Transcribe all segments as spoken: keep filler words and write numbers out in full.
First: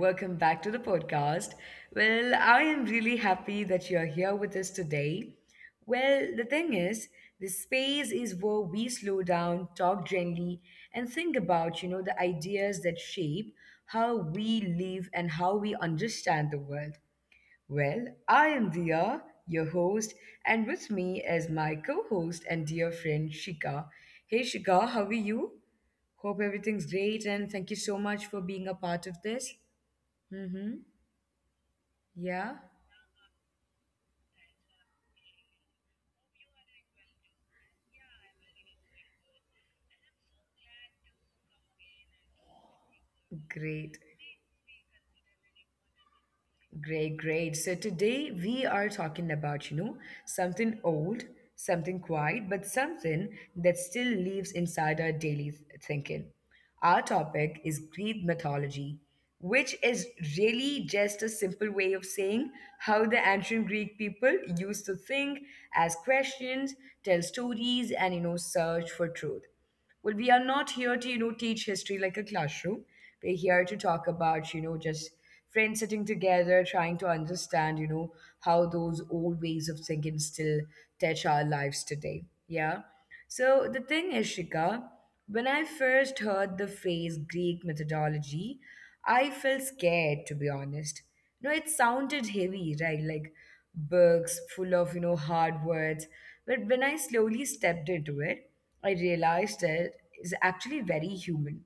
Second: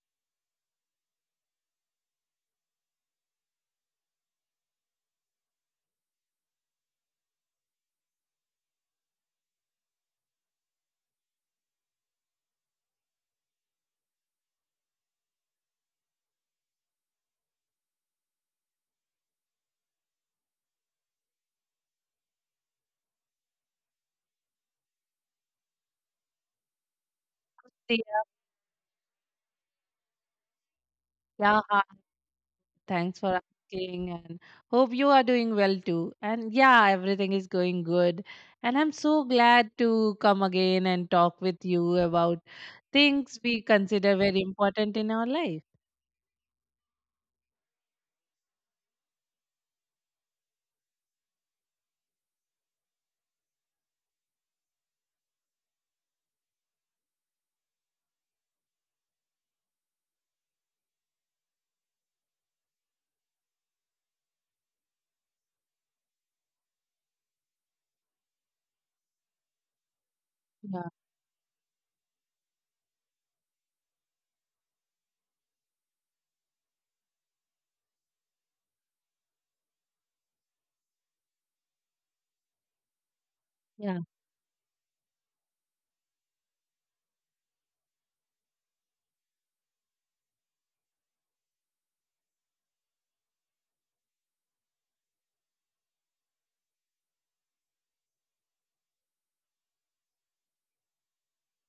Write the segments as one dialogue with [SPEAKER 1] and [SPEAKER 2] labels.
[SPEAKER 1] welcome back to the podcast. Well, I am really happy that you're here with us today. Well, the thing is, this space is where we slow down, talk gently, and think about, you know, the ideas that shape how we live and how we understand the world. Well, I am Dia, your host, and with me is my co host and dear friend Shika. Hey Shika, how are you? Hope everything's great and
[SPEAKER 2] Dia.
[SPEAKER 1] thank you so much for being a part of this. Mm-hmm.
[SPEAKER 2] Yeah, hi.
[SPEAKER 1] Yeah,
[SPEAKER 2] Thanks for asking and hope you are doing well too. And yeah, everything is going good. And I'm so glad to come again and talk with you about things we consider
[SPEAKER 1] great.
[SPEAKER 2] very important in our life.
[SPEAKER 1] Great, great. So today we are talking about, you know, something old, something quiet, but something that still lives inside our daily th- thinking. Our topic is Greek mythology, which is really just a simple way of saying how the ancient Greek people used to think, ask questions, tell stories, and, you know, search for truth. Well we are not
[SPEAKER 2] Yeah,
[SPEAKER 1] here to you know teach history like a classroom. We're here to talk about, you know just friends sitting together trying to understand, you know how those old ways of thinking still touch our lives today. Yeah. So the
[SPEAKER 2] yeah,
[SPEAKER 1] thing is, Shika, when I first heard the phrase Greek methodology, I felt scared, to be honest. You know, it sounded heavy, right? Like books full of, you know, hard words. But when I slowly stepped into it, I realized that it's actually very human.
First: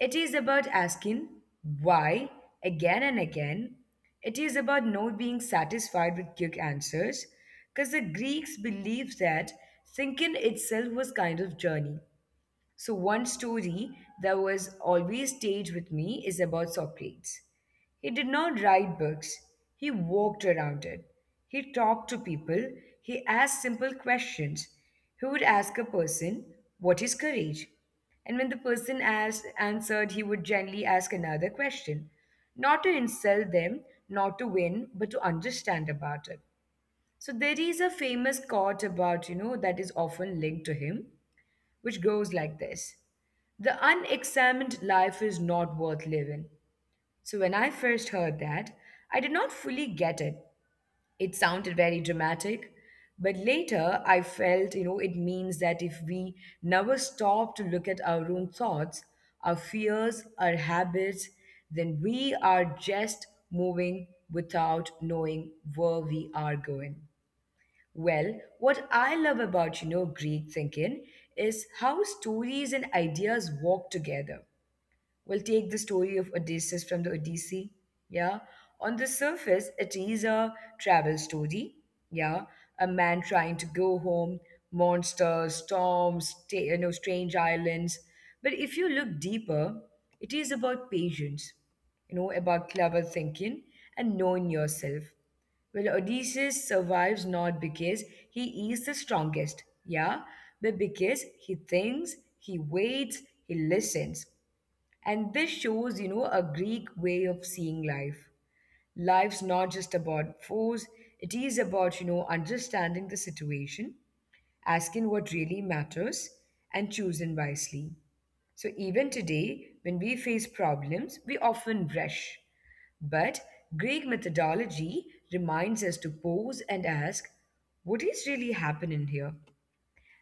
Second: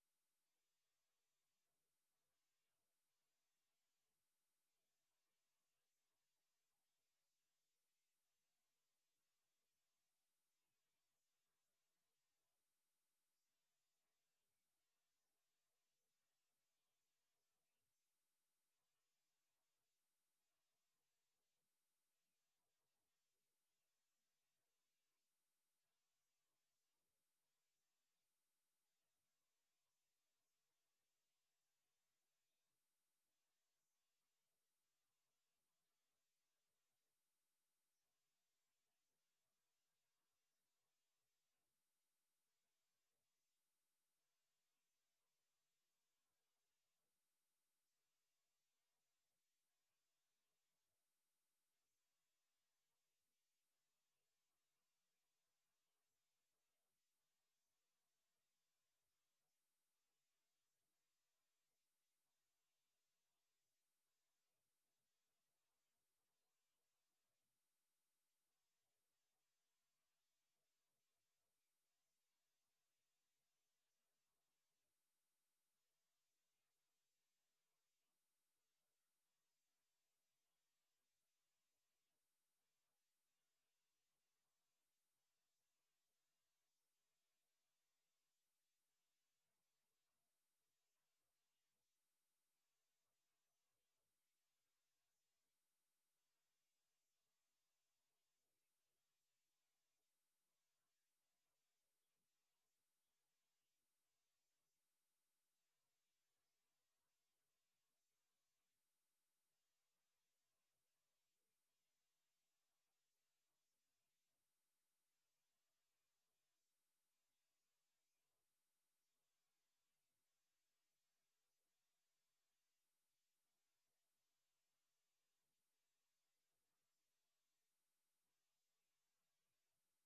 [SPEAKER 1] It is about asking why again and again. It is about not being satisfied with quick answers, because the Greeks believed that thinking itself was kind of journey. So, one story that was always stayed with me is about Socrates. He did not write books, he walked around it. He talked to people, he asked simple questions. He would ask a person, "What is courage?" And when the person asked, answered, he would gently ask another question, not to insult them, not to win, but to understand about it. So there is a famous quote about, you know, that is often linked to him, which goes like this: "The unexamined life is not worth living." So, when I first heard that, I did not fully get it. It sounded very dramatic, but later I felt, you know, it means that if we never stop to look at our own thoughts, our fears, our habits, then we are just moving without knowing where we are going. Well, what I love about, you know, Greek thinking is how stories and ideas walk together. We'll take the story of Odysseus from the Odyssey. Yeah. On the surface, it is a travel story. Yeah. A man trying to go home, monsters, storms, ta- you know, strange islands. But if you look deeper, it is about patience, you know, about clever thinking and knowing yourself. Well, Odysseus survives not because he is the strongest, yeah, but because he thinks, he waits, he listens. And this shows, you know, a Greek way of seeing life. Life's not just about force, it is about, you know, understanding the situation, asking what really matters, and choosing wisely. So even today, when we face problems, we often rush. But Greek methodology reminds us to pause and ask, what is really happening here?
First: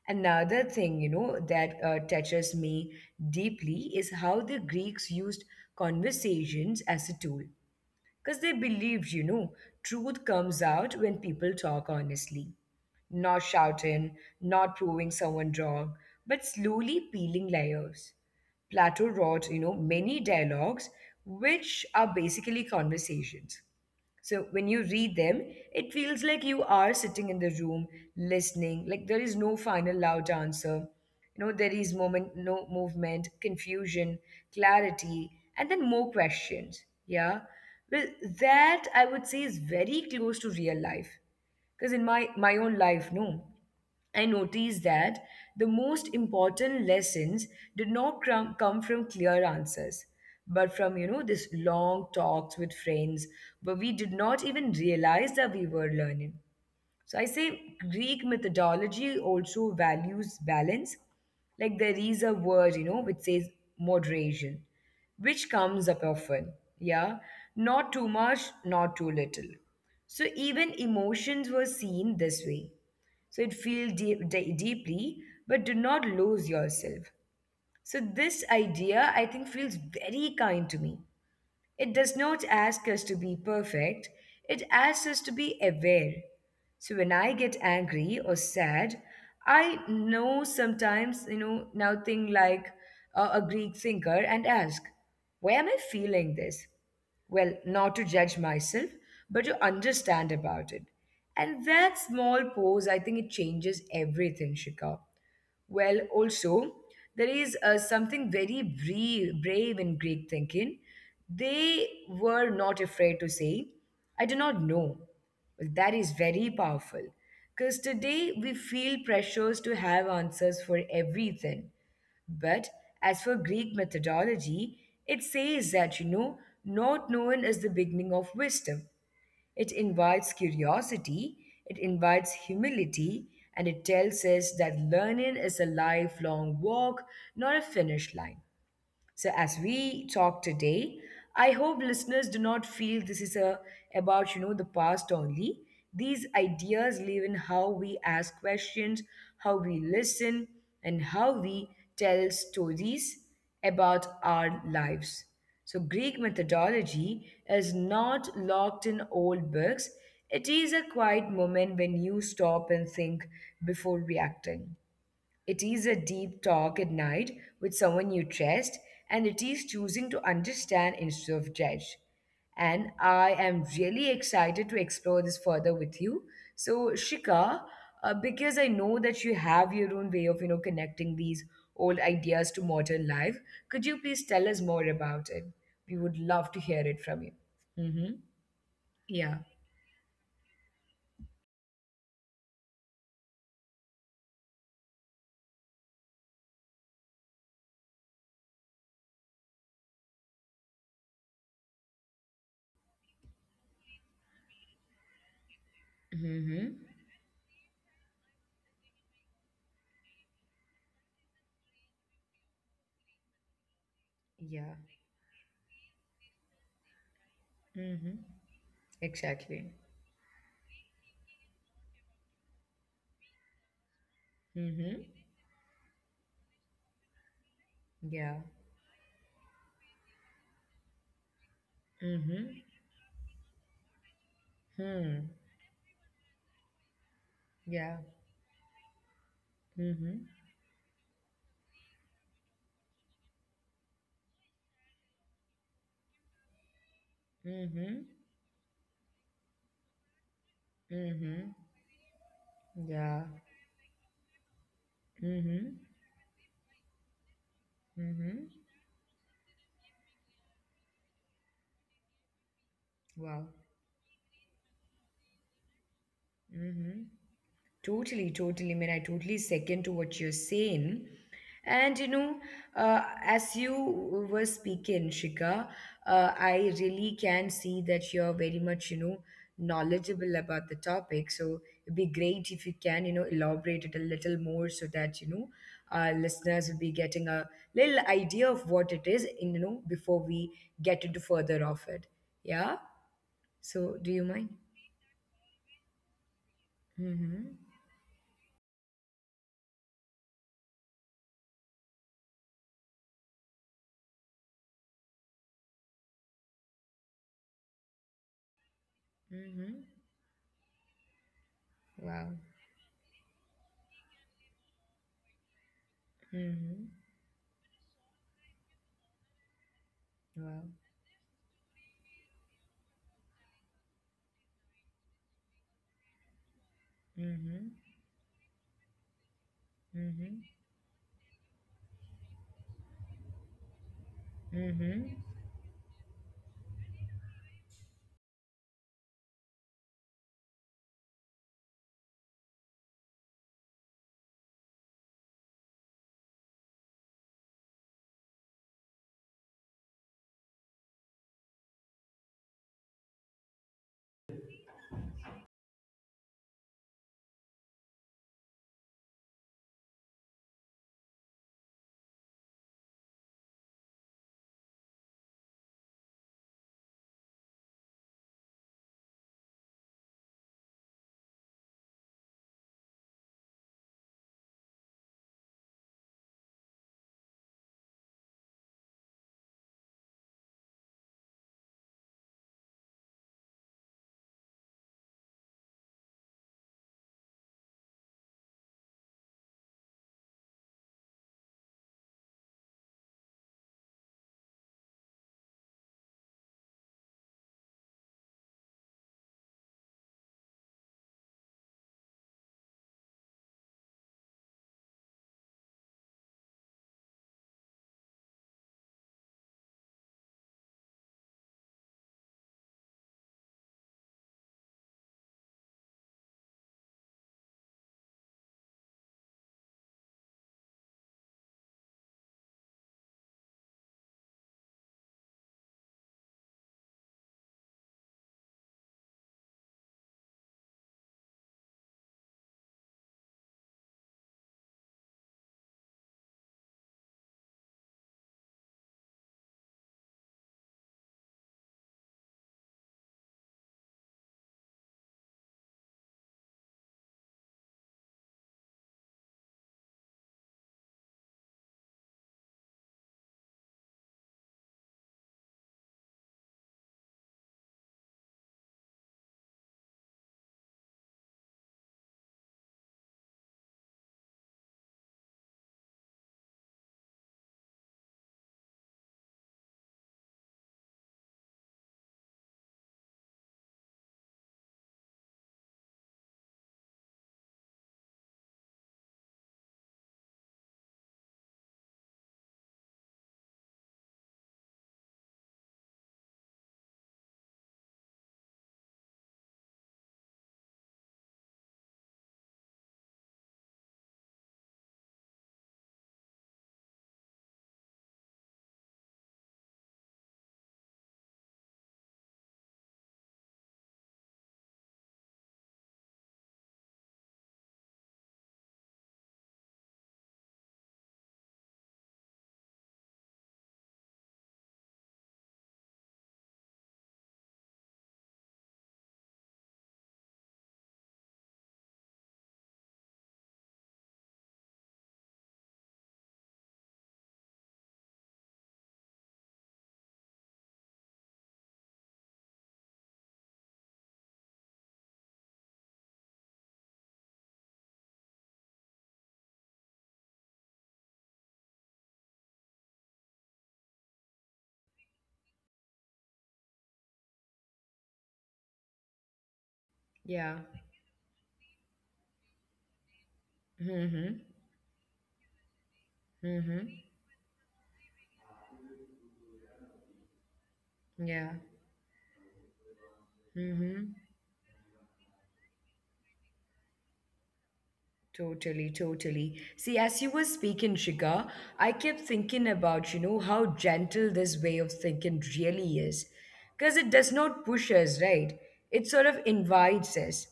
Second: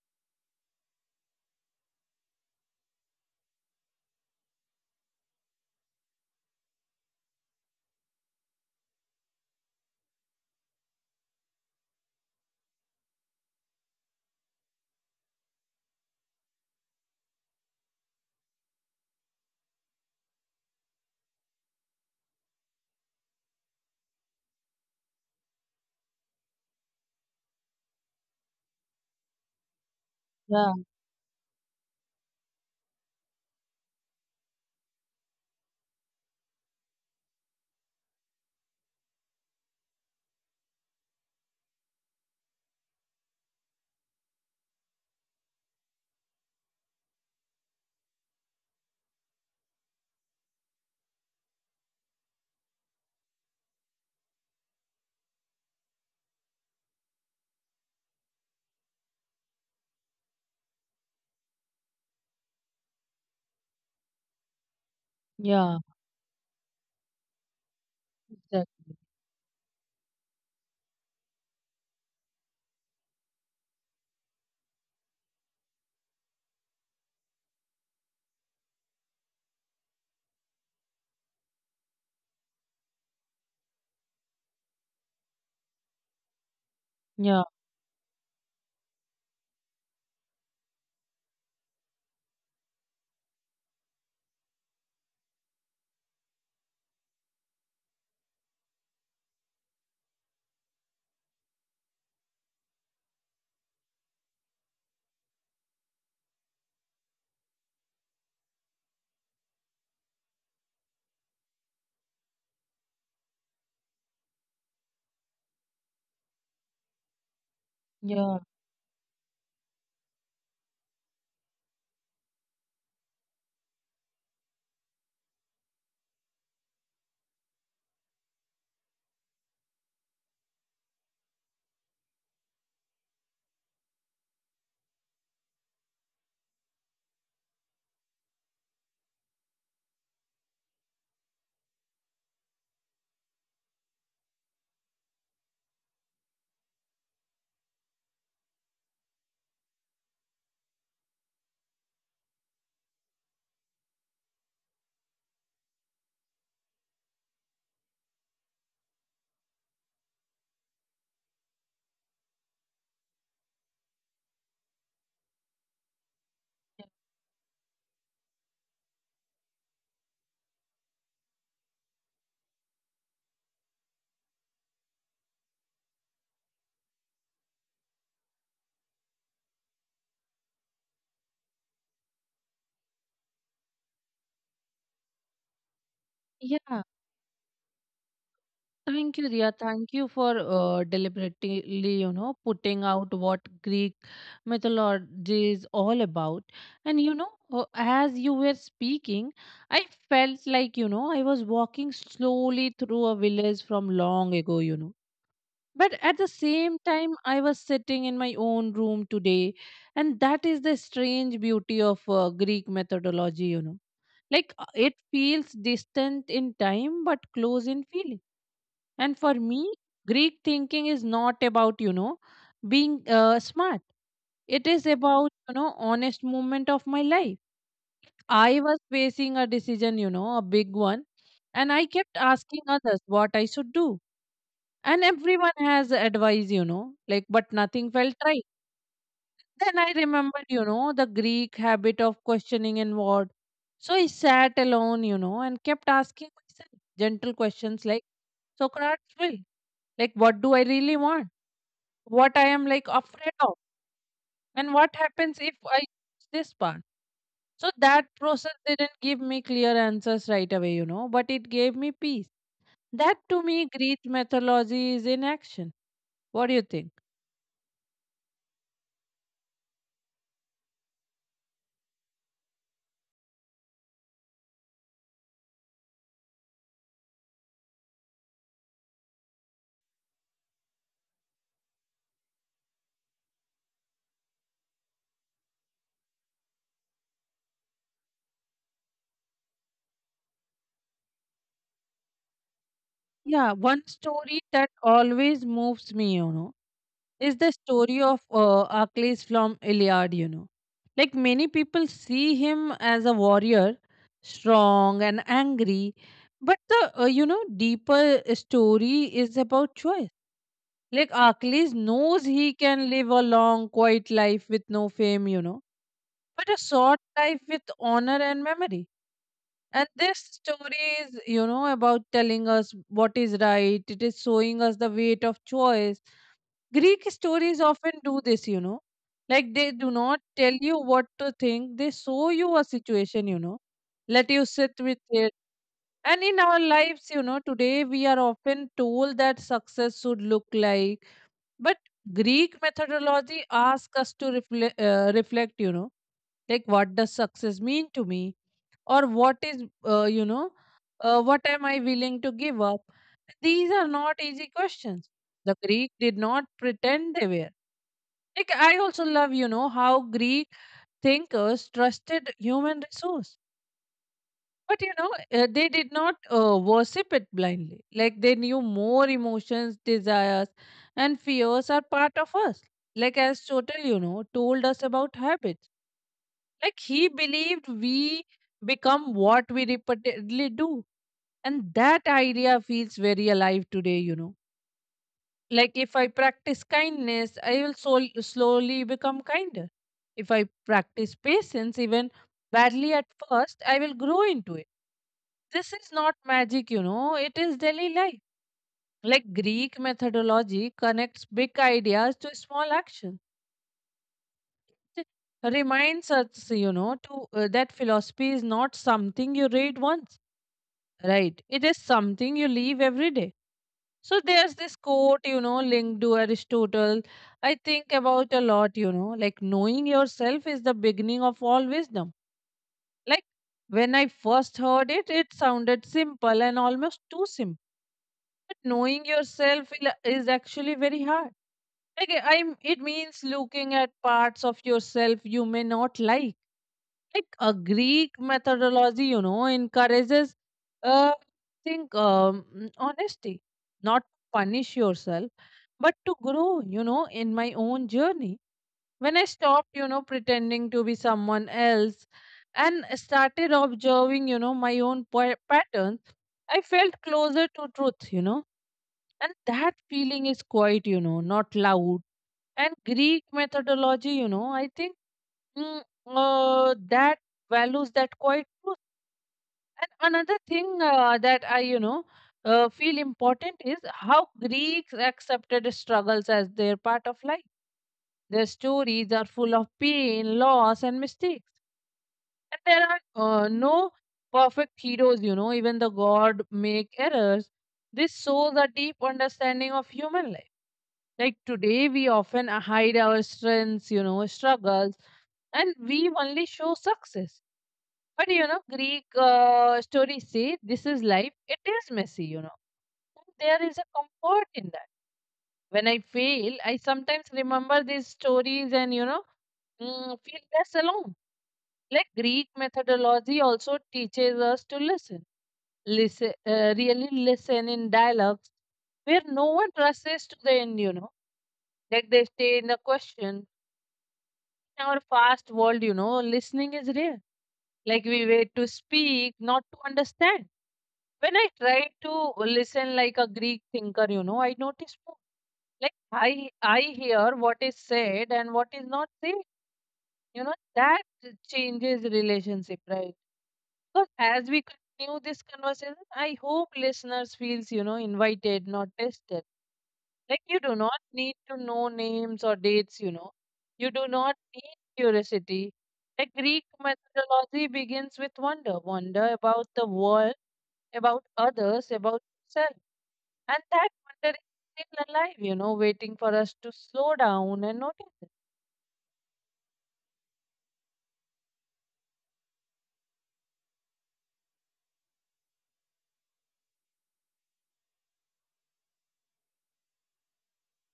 [SPEAKER 1] Another thing, you know, that uh, touches me deeply is how the Greeks used conversations as a tool. Because they believed, you know, truth comes out when people talk honestly, not shouting, not proving someone wrong, but slowly peeling layers. Plato wrote, you know, many dialogues, which are basically conversations. So when you read them, it feels like you are sitting in the room listening. Like there is no final loud
[SPEAKER 2] yeah,
[SPEAKER 1] answer. You know, there is moment, no movement, confusion, clarity, and then more questions. Yeah. Well, that I would say is very close to real life. Because in my my own life, no. I noticed that the most important lessons did not crum- come from clear answers, but from, you know, this long talks with friends where we did not even realize that we were learning. So I say Greek methodology also values balance. Like there is a word, you know, which says moderation, which
[SPEAKER 2] yeah,
[SPEAKER 1] comes up often. Yeah. Not too much,
[SPEAKER 2] exactly.
[SPEAKER 1] not too little. So even emotions were seen this way, so it feel deep, de- deeply, but do not lose yourself. So this idea, I think, feels very kind to me. It does not ask us to be perfect. It asks us to be aware. So when I
[SPEAKER 2] yeah,
[SPEAKER 1] get angry or sad, I know sometimes, you know, now think like uh, a Greek thinker and ask, why am I feeling this? Well, not to judge myself, but to understand about it. And that small pause, I think it changes everything, Shikha. Well, also, there is uh, something very brave, brave in Greek thinking. They were not afraid to say, I do not know. Well, that is very powerful because today
[SPEAKER 2] yeah,
[SPEAKER 1] we feel pressures to have answers for everything. But as for Greek methodology, it says that, you know, not knowing is the beginning of wisdom. It invites curiosity, it invites humility, and it tells us that learning is a lifelong walk, not a finish line. So, as we talk today, I hope listeners do not feel this is a, about you know the past only. These ideas live in how we ask questions, how we listen, and how we tell stories about our lives. So, Greek methodology is not locked in old books. It is a quiet moment when you stop and think before reacting. It is a deep talk at night with someone you trust, and it is choosing to understand instead of judge. And I am really excited to explore this further with you. So, Shika, uh, because I know that you have your own way of, you know, connecting these old ideas to modern life, could you please tell us more about it? We would love to hear
[SPEAKER 2] yeah.
[SPEAKER 1] it from you. Mm-hmm.
[SPEAKER 2] Thank you,
[SPEAKER 1] Yeah.
[SPEAKER 2] Riya. Thank you for uh, deliberately, you know, putting out what Greek mythology is all about. And, you know, uh, as you were speaking, I felt like, you know, I was walking slowly through a village from long ago, you know. But at the
[SPEAKER 1] Mm-hmm.
[SPEAKER 2] same time, I was sitting in my own room today. And that is the strange beauty of uh, Greek methodology, you know. Like uh,
[SPEAKER 1] Yeah.
[SPEAKER 2] it feels distant in time, but close in
[SPEAKER 1] Mm-hmm.
[SPEAKER 2] feeling. And for
[SPEAKER 1] Exactly.
[SPEAKER 2] me, Greek thinking is not about, you know, being uh, smart. It is
[SPEAKER 1] Mm-hmm.
[SPEAKER 2] about, you know, honest moment of my life.
[SPEAKER 1] Yeah.
[SPEAKER 2] I was facing a decision, you know, a big one, and I kept
[SPEAKER 1] Mm-hmm.
[SPEAKER 2] asking others what I should do. And
[SPEAKER 1] Hmm.
[SPEAKER 2] everyone has advice, you know, like, but
[SPEAKER 1] Yeah.
[SPEAKER 2] nothing felt right. Then I
[SPEAKER 1] Mm-hmm.
[SPEAKER 2] remembered, you know, the Greek habit of questioning inward. So I sat alone, you know, and kept asking myself gentle questions
[SPEAKER 1] Mm-hmm.
[SPEAKER 2] like Socrates will, like, what do I really want?
[SPEAKER 1] Mm-hmm.
[SPEAKER 2] What I am like
[SPEAKER 1] Yeah.
[SPEAKER 2] afraid of, and what happens if
[SPEAKER 1] Mm-hmm.
[SPEAKER 2] I use this part. So that
[SPEAKER 1] Mm-hmm.
[SPEAKER 2] process didn't give me clear answers right away, you know, but it gave me peace. That
[SPEAKER 1] Wow.
[SPEAKER 2] to me, Greek mythology is in action. What do you think?
[SPEAKER 1] Mm-hmm. Totally, totally. I mean, I totally second to what you're saying. And you know, uh, as you were speaking, Shika, uh, I really can see that you're very much, you know, knowledgeable about the topic. So it'd be great if you can, you know, elaborate it a little more so that, you know, our listeners will be getting a little idea of what it is, in, you know, before we get into further of it. Yeah?
[SPEAKER 2] Yeah, one
[SPEAKER 1] So do you
[SPEAKER 2] story
[SPEAKER 1] mind?
[SPEAKER 2] that always moves me, you know, is
[SPEAKER 1] Mm-hmm.
[SPEAKER 2] the story of uh, Achilles from Iliad, you know. Like many people see him as a warrior, strong and angry, but the, uh, you know, deeper story is
[SPEAKER 1] Mm-hmm.
[SPEAKER 2] about choice. Like Achilles knows
[SPEAKER 1] Wow.
[SPEAKER 2] he can live a long, quiet life with no fame, you know, but a
[SPEAKER 1] Mm-hmm.
[SPEAKER 2] short life with honor and memory. And this
[SPEAKER 1] Wow.
[SPEAKER 2] story is, you know, about telling us what is right. It is showing us the weight of choice. Greek
[SPEAKER 1] Mm-hmm.
[SPEAKER 2] stories often do this, you know. Like they do not
[SPEAKER 1] Mm-hmm.
[SPEAKER 2] tell you what to think, they show you a situation, you know, let you sit with
[SPEAKER 1] Mm-hmm.
[SPEAKER 2] it. And in our lives, you know, today we are often told that success should look like, but Greek methodology asks us to reflect, uh, reflect, you know, like what does success mean to me, or what is, uh, you know, uh, what am I willing to give up? These are not easy questions. The Greek did not pretend they were. Like I also love, you know, how Greek thinkers trusted human resource, but you know, uh, they did not uh, worship it blindly. Like they knew more emotions, desires, and fears are part of us. Like as Chotel, you know, told us about habits. Like he believed we become what we repeatedly do. And that idea feels very alive today, you know. Like if I practice kindness, I will sol- slowly become kinder. If I practice patience, even badly at first, I will grow into it. This is not magic, you know, it is daily life. Like Greek methodology connects big ideas to small actions. It reminds us, you know, to uh, that philosophy is not something you read once, right? It is something you live every day. So there's this quote, you know, linked to Aristotle. I think about a lot, you know, like knowing yourself is the beginning of all wisdom. Like when I first heard it, it sounded simple and almost too simple. But knowing yourself will- is actually very hard. Okay, I- am it means looking at parts of yourself you may not like. Like a Greek methodology, you know, encourages, uh, I think um, mm, honesty, not to punish yourself, but to grow. You know, in my own journey, when I stopped, you know, pretending to be someone else, and started observing, you know, my own pa- patterns, I felt closer to truth. You know, and that feeling is quite, you know, not loud. And Greek methodology, you know, I think mm, uh, that values that quite truth. And another thing uh, that I, you know, uh, feel important is how Greeks accepted struggles as their part of life. Their stories are full of pain, loss, and mistakes. And there are uh, no perfect heroes, you know, even the god make errors. This shows a deep understanding of human life. Like today, we often hide our strengths, you know, struggles, and we only show success. But you know, Greek uh, stories say this is life, it is messy, you know. There is a comfort in that. When I fail, I sometimes remember these stories and, you know, mm, feel less alone. Like Greek methodology also teaches us to listen, listen, uh, really listen in dialogues where no one rushes to the end, you know, like they stay in the question. In our fast world, you know, listening is rare. Like we wait to speak, not to understand. When I try to listen like a Greek thinker, you know, I notice more. Like I I hear what is said and what is not said. You know, that changes relationship, right? Because as we continue this conversation, I hope listeners feels, you know, invited, not tested. Like
[SPEAKER 1] Yeah.
[SPEAKER 2] you do not need to know names or dates, you know. You do
[SPEAKER 1] Mm-hmm.
[SPEAKER 2] not need curiosity. Like Greek
[SPEAKER 1] Mm-hmm.
[SPEAKER 2] mythology begins with wonder, wonder about the world, about
[SPEAKER 1] Yeah.
[SPEAKER 2] others, about yourself. And that
[SPEAKER 1] Mm-hmm.
[SPEAKER 2] wonder is still alive, you know, waiting for us to slow down and notice it.
[SPEAKER 1] Totally, totally. See, as you were speaking, Shika, I kept thinking about, you know, how gentle this way of thinking really is. Because it does not push us, right? It sort of invites us.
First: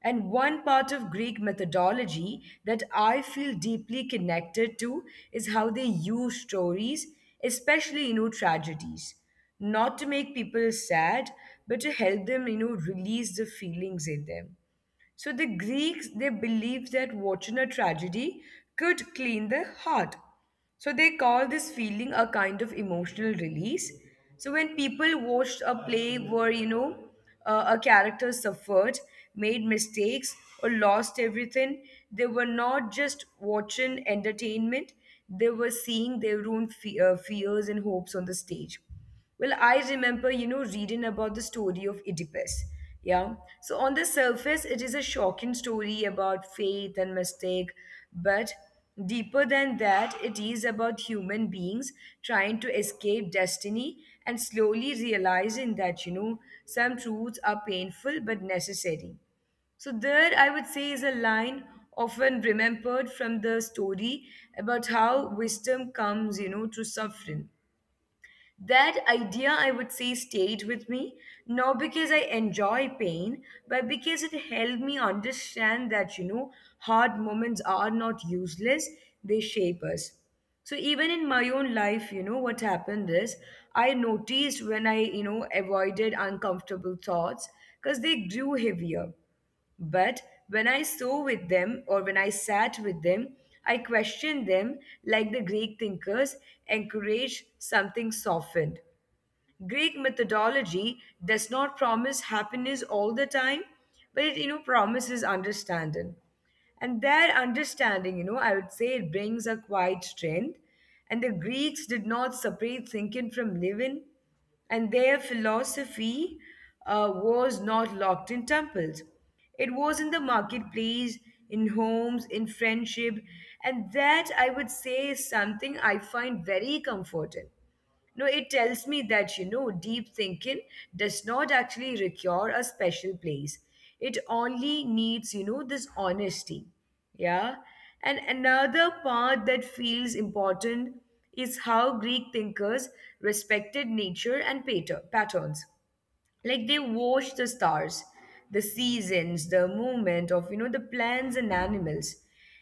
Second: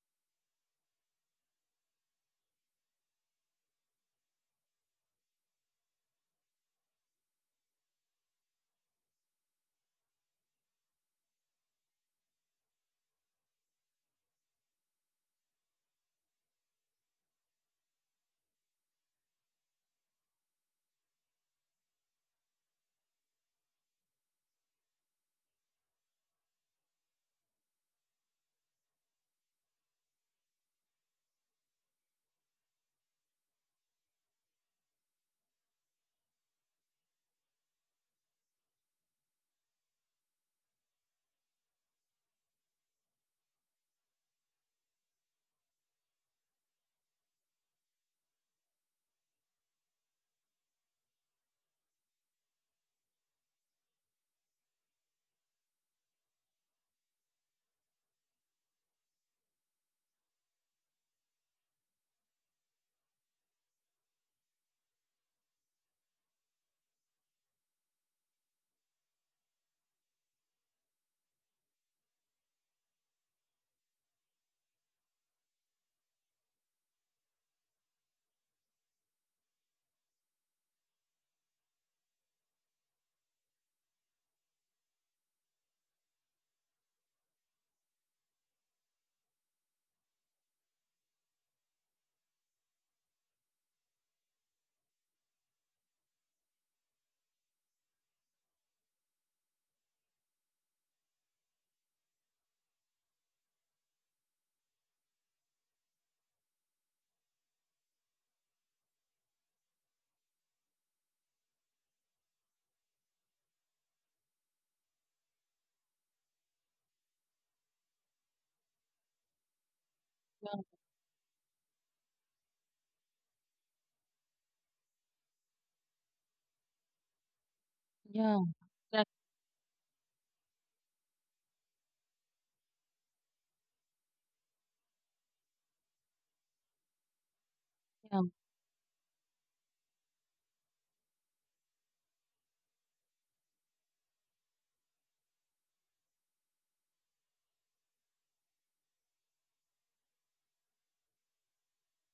[SPEAKER 1] And one part of Greek methodology that I feel deeply connected to is how they use stories, especially, you know, tragedies, not to make people sad, but to help them, you know, release the feelings in them. So the Greeks, they believed that watching a tragedy could clean the heart. So they call this feeling a kind of emotional release. So when people watched a play where, you know, uh, a character suffered, made mistakes, or lost everything, they were not just watching entertainment, they were seeing their own fe- uh, fears and hopes on the stage. Well, I remember, you know, reading about the story of Oedipus. Yeah. So, on the surface, it is a shocking story about faith and mistake. But deeper than that, it is about human beings trying to escape destiny and slowly realizing that, you know, some truths are painful but necessary. So, there, I would say, is a line often remembered from the story about how wisdom comes, you know, through suffering. That idea, I would say, stayed with me, not because I enjoy pain, but because it helped me understand that, you know, hard moments are not useless, they shape us. So even in my own life, you know, what happened is I noticed when I, you know, avoided uncomfortable thoughts because they grew heavier. But when I saw with them or when I sat with them, I questioned them like the Greek thinkers encouraged something softened. Greek methodology does not promise happiness all the time, but it you know promises understanding. And their understanding, you know, I would say it brings a quiet strength. And the Greeks did not separate thinking from living, and their philosophy uh, was not locked in temples. It was in the
[SPEAKER 2] Yeah,
[SPEAKER 1] marketplace, in homes, in friendship, and that I would say is something I find very comforting. No, it tells
[SPEAKER 2] yeah,
[SPEAKER 1] me that, you know, deep thinking does not actually require a special place. It only needs, you know, this honesty. Yeah. And
[SPEAKER 2] yeah,
[SPEAKER 1] another part that feels important is how Greek thinkers respected nature and pater- patterns. Like they watched the stars, the seasons, the movement of, you know, the plants and animals.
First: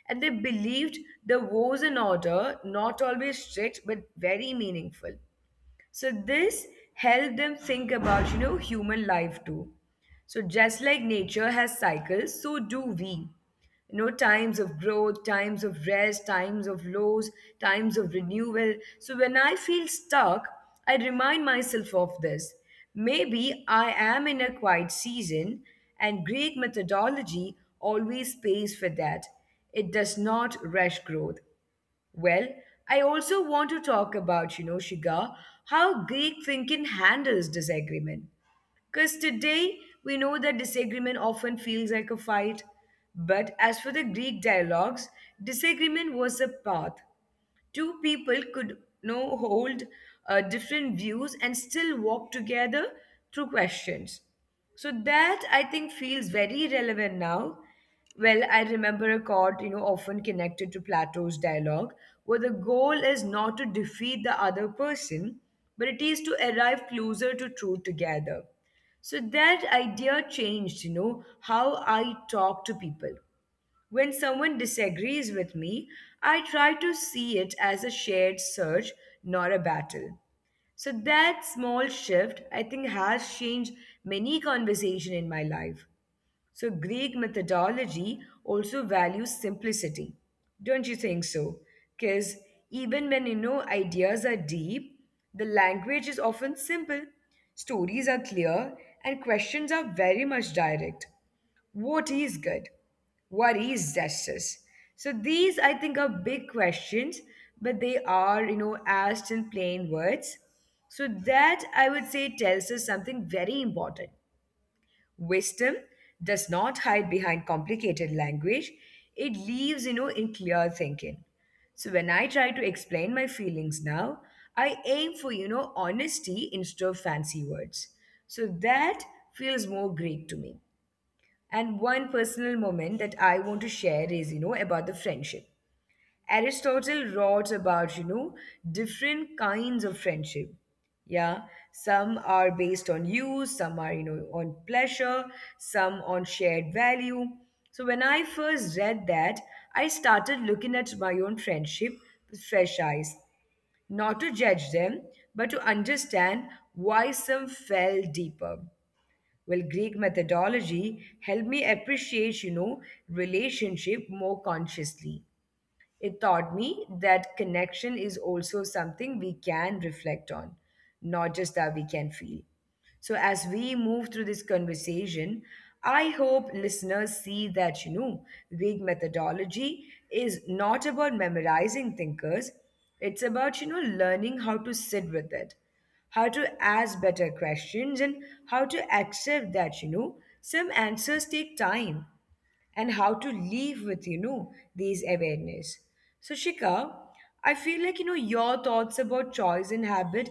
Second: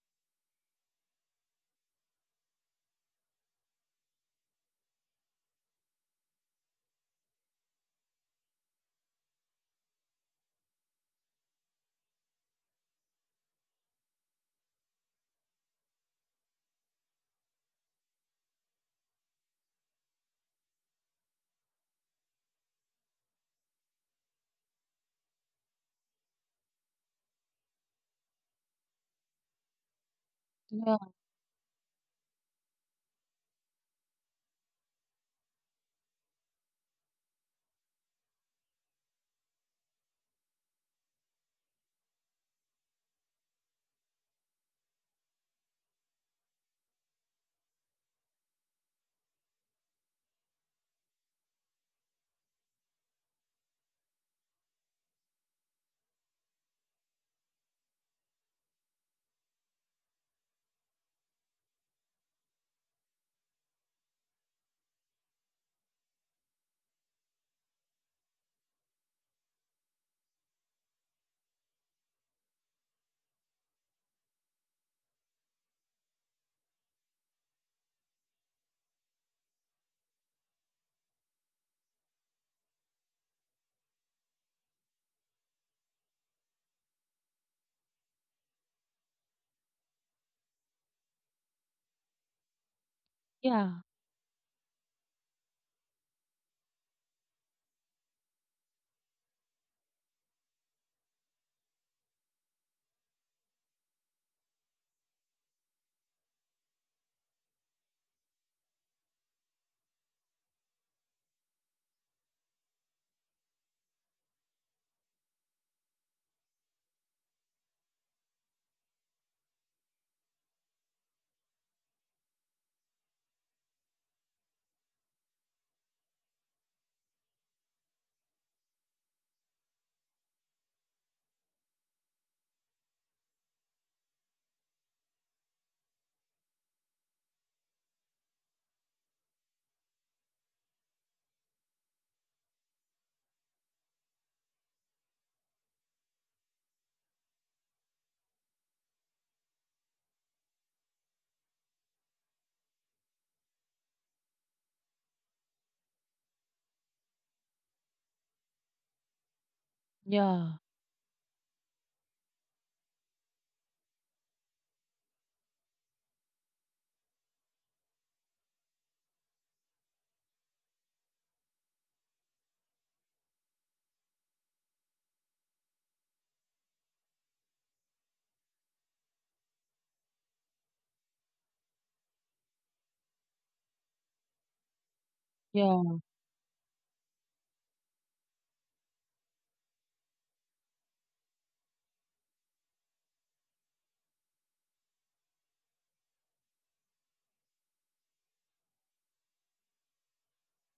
[SPEAKER 1] And they believed there was an order, not always strict, but very meaningful. So this helped them think about, you know, human life too. So just like nature has cycles, so do we. You know, times of growth, times of rest, times of lows, times of renewal. So when I feel stuck, I remind myself of this. Maybe I am in a quiet season, and great methodology always pays for that. It does not
[SPEAKER 2] yeah,
[SPEAKER 1] rush growth. Well, I also want to talk about, you know, Shiga, how Greek thinking handles disagreement. Because today we know that disagreement often feels like a fight. But as for the Greek dialogues, disagreement was a path two people could you know hold uh, different views and still walk together through questions. So that, I think, feels very relevant now. Well, I remember a quote, you know often connected to Plato's dialogue, where the goal is not to defeat the other person, but it is to arrive closer to truth together. So that idea changed, you know how I talk to people. When someone disagrees with me, I try to see it as a shared search, not a battle. So that small shift, I think, has changed many conversation in my life. So Greek methodology also values simplicity. Don't you think so? Because even
[SPEAKER 2] yeah,
[SPEAKER 1] when you know ideas are deep, the language is often simple, stories are clear, and questions are very much direct. What is good? What is justice? So these, I think, are big questions, but they are, you know asked in plain words. So that, I would say, tells us something very important. Wisdom does not hide behind complicated language. It leaves, you know in clear thinking. So when I try to explain my feelings now, I aim for, you know honesty instead of fancy words. So that feels more Greek to me. And one personal moment that I want to share is, you know, about the friendship. Aristotle wrote about, you know, different kinds of friendship. Yeah, some are based on use, some are, you know, on pleasure, some on shared value. So when I first read that, I started looking at my own friendship with fresh eyes, not to judge them, but to understand why some fell deeper. Well, Greek
[SPEAKER 2] yeah,
[SPEAKER 1] methodology helped me appreciate, you know, relationship more consciously. It taught me that connection is also something we can reflect on, not just that we can feel. So as we move through this conversation, I hope listeners see that, you know, vague methodology is not about memorizing thinkers. It's about, you know, learning how to sit with it,
[SPEAKER 2] yeah,
[SPEAKER 1] how to ask better questions, and how to accept that, you know, some answers take time, and how to live with, you know these awareness. So Shika, I feel like, you know your thoughts about choice and habit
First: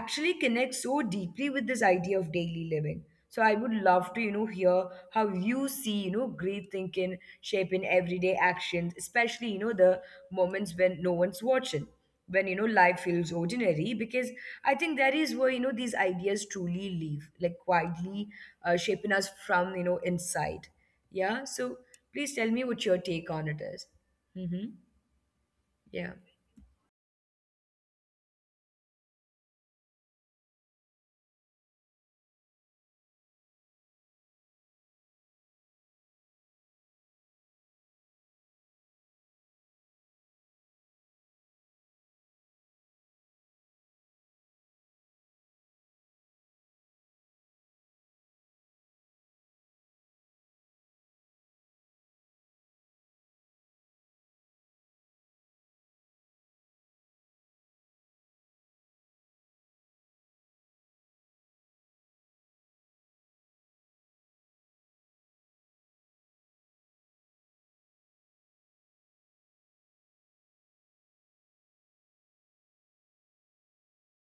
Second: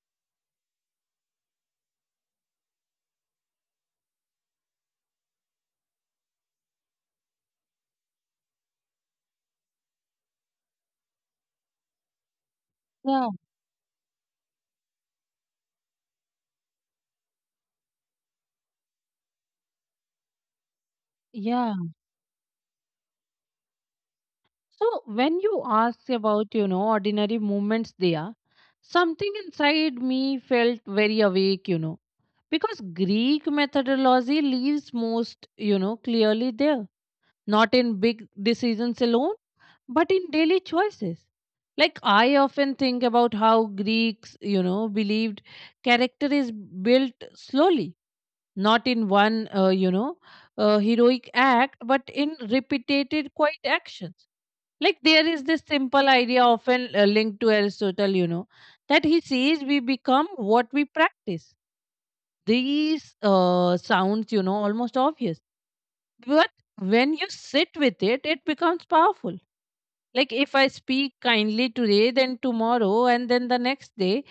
[SPEAKER 1] actually connect so deeply with this idea of daily living. So I would love to, you know hear how you see, you know great thinking shape in everyday actions, especially, you know the moments when no one's watching, when, you know life
[SPEAKER 2] yeah,
[SPEAKER 1] feels ordinary. Because I think that is where, you know these ideas truly live, like quietly uh, shaping us from, you know inside. Yeah,
[SPEAKER 2] yeah.
[SPEAKER 1] so please tell me what your take on it is. Mm-hmm.
[SPEAKER 2] So when you ask
[SPEAKER 1] Yeah.
[SPEAKER 2] about, you know, ordinary movements there, something inside me felt very awake, you know, because Greek methodology leaves most, you know, clearly there, not in big decisions alone, but in daily choices. Like I often think about how Greeks, you know, believed character is built slowly, not in one uh, you know uh, heroic act, but in repeated quiet actions. Like there is this simple idea often uh, linked to Aristotle, you know that he says we become what we practice. These uh, sounds you know almost obvious, but when you sit with it it becomes powerful. Like if I speak kindly today, then tomorrow, and then the next day,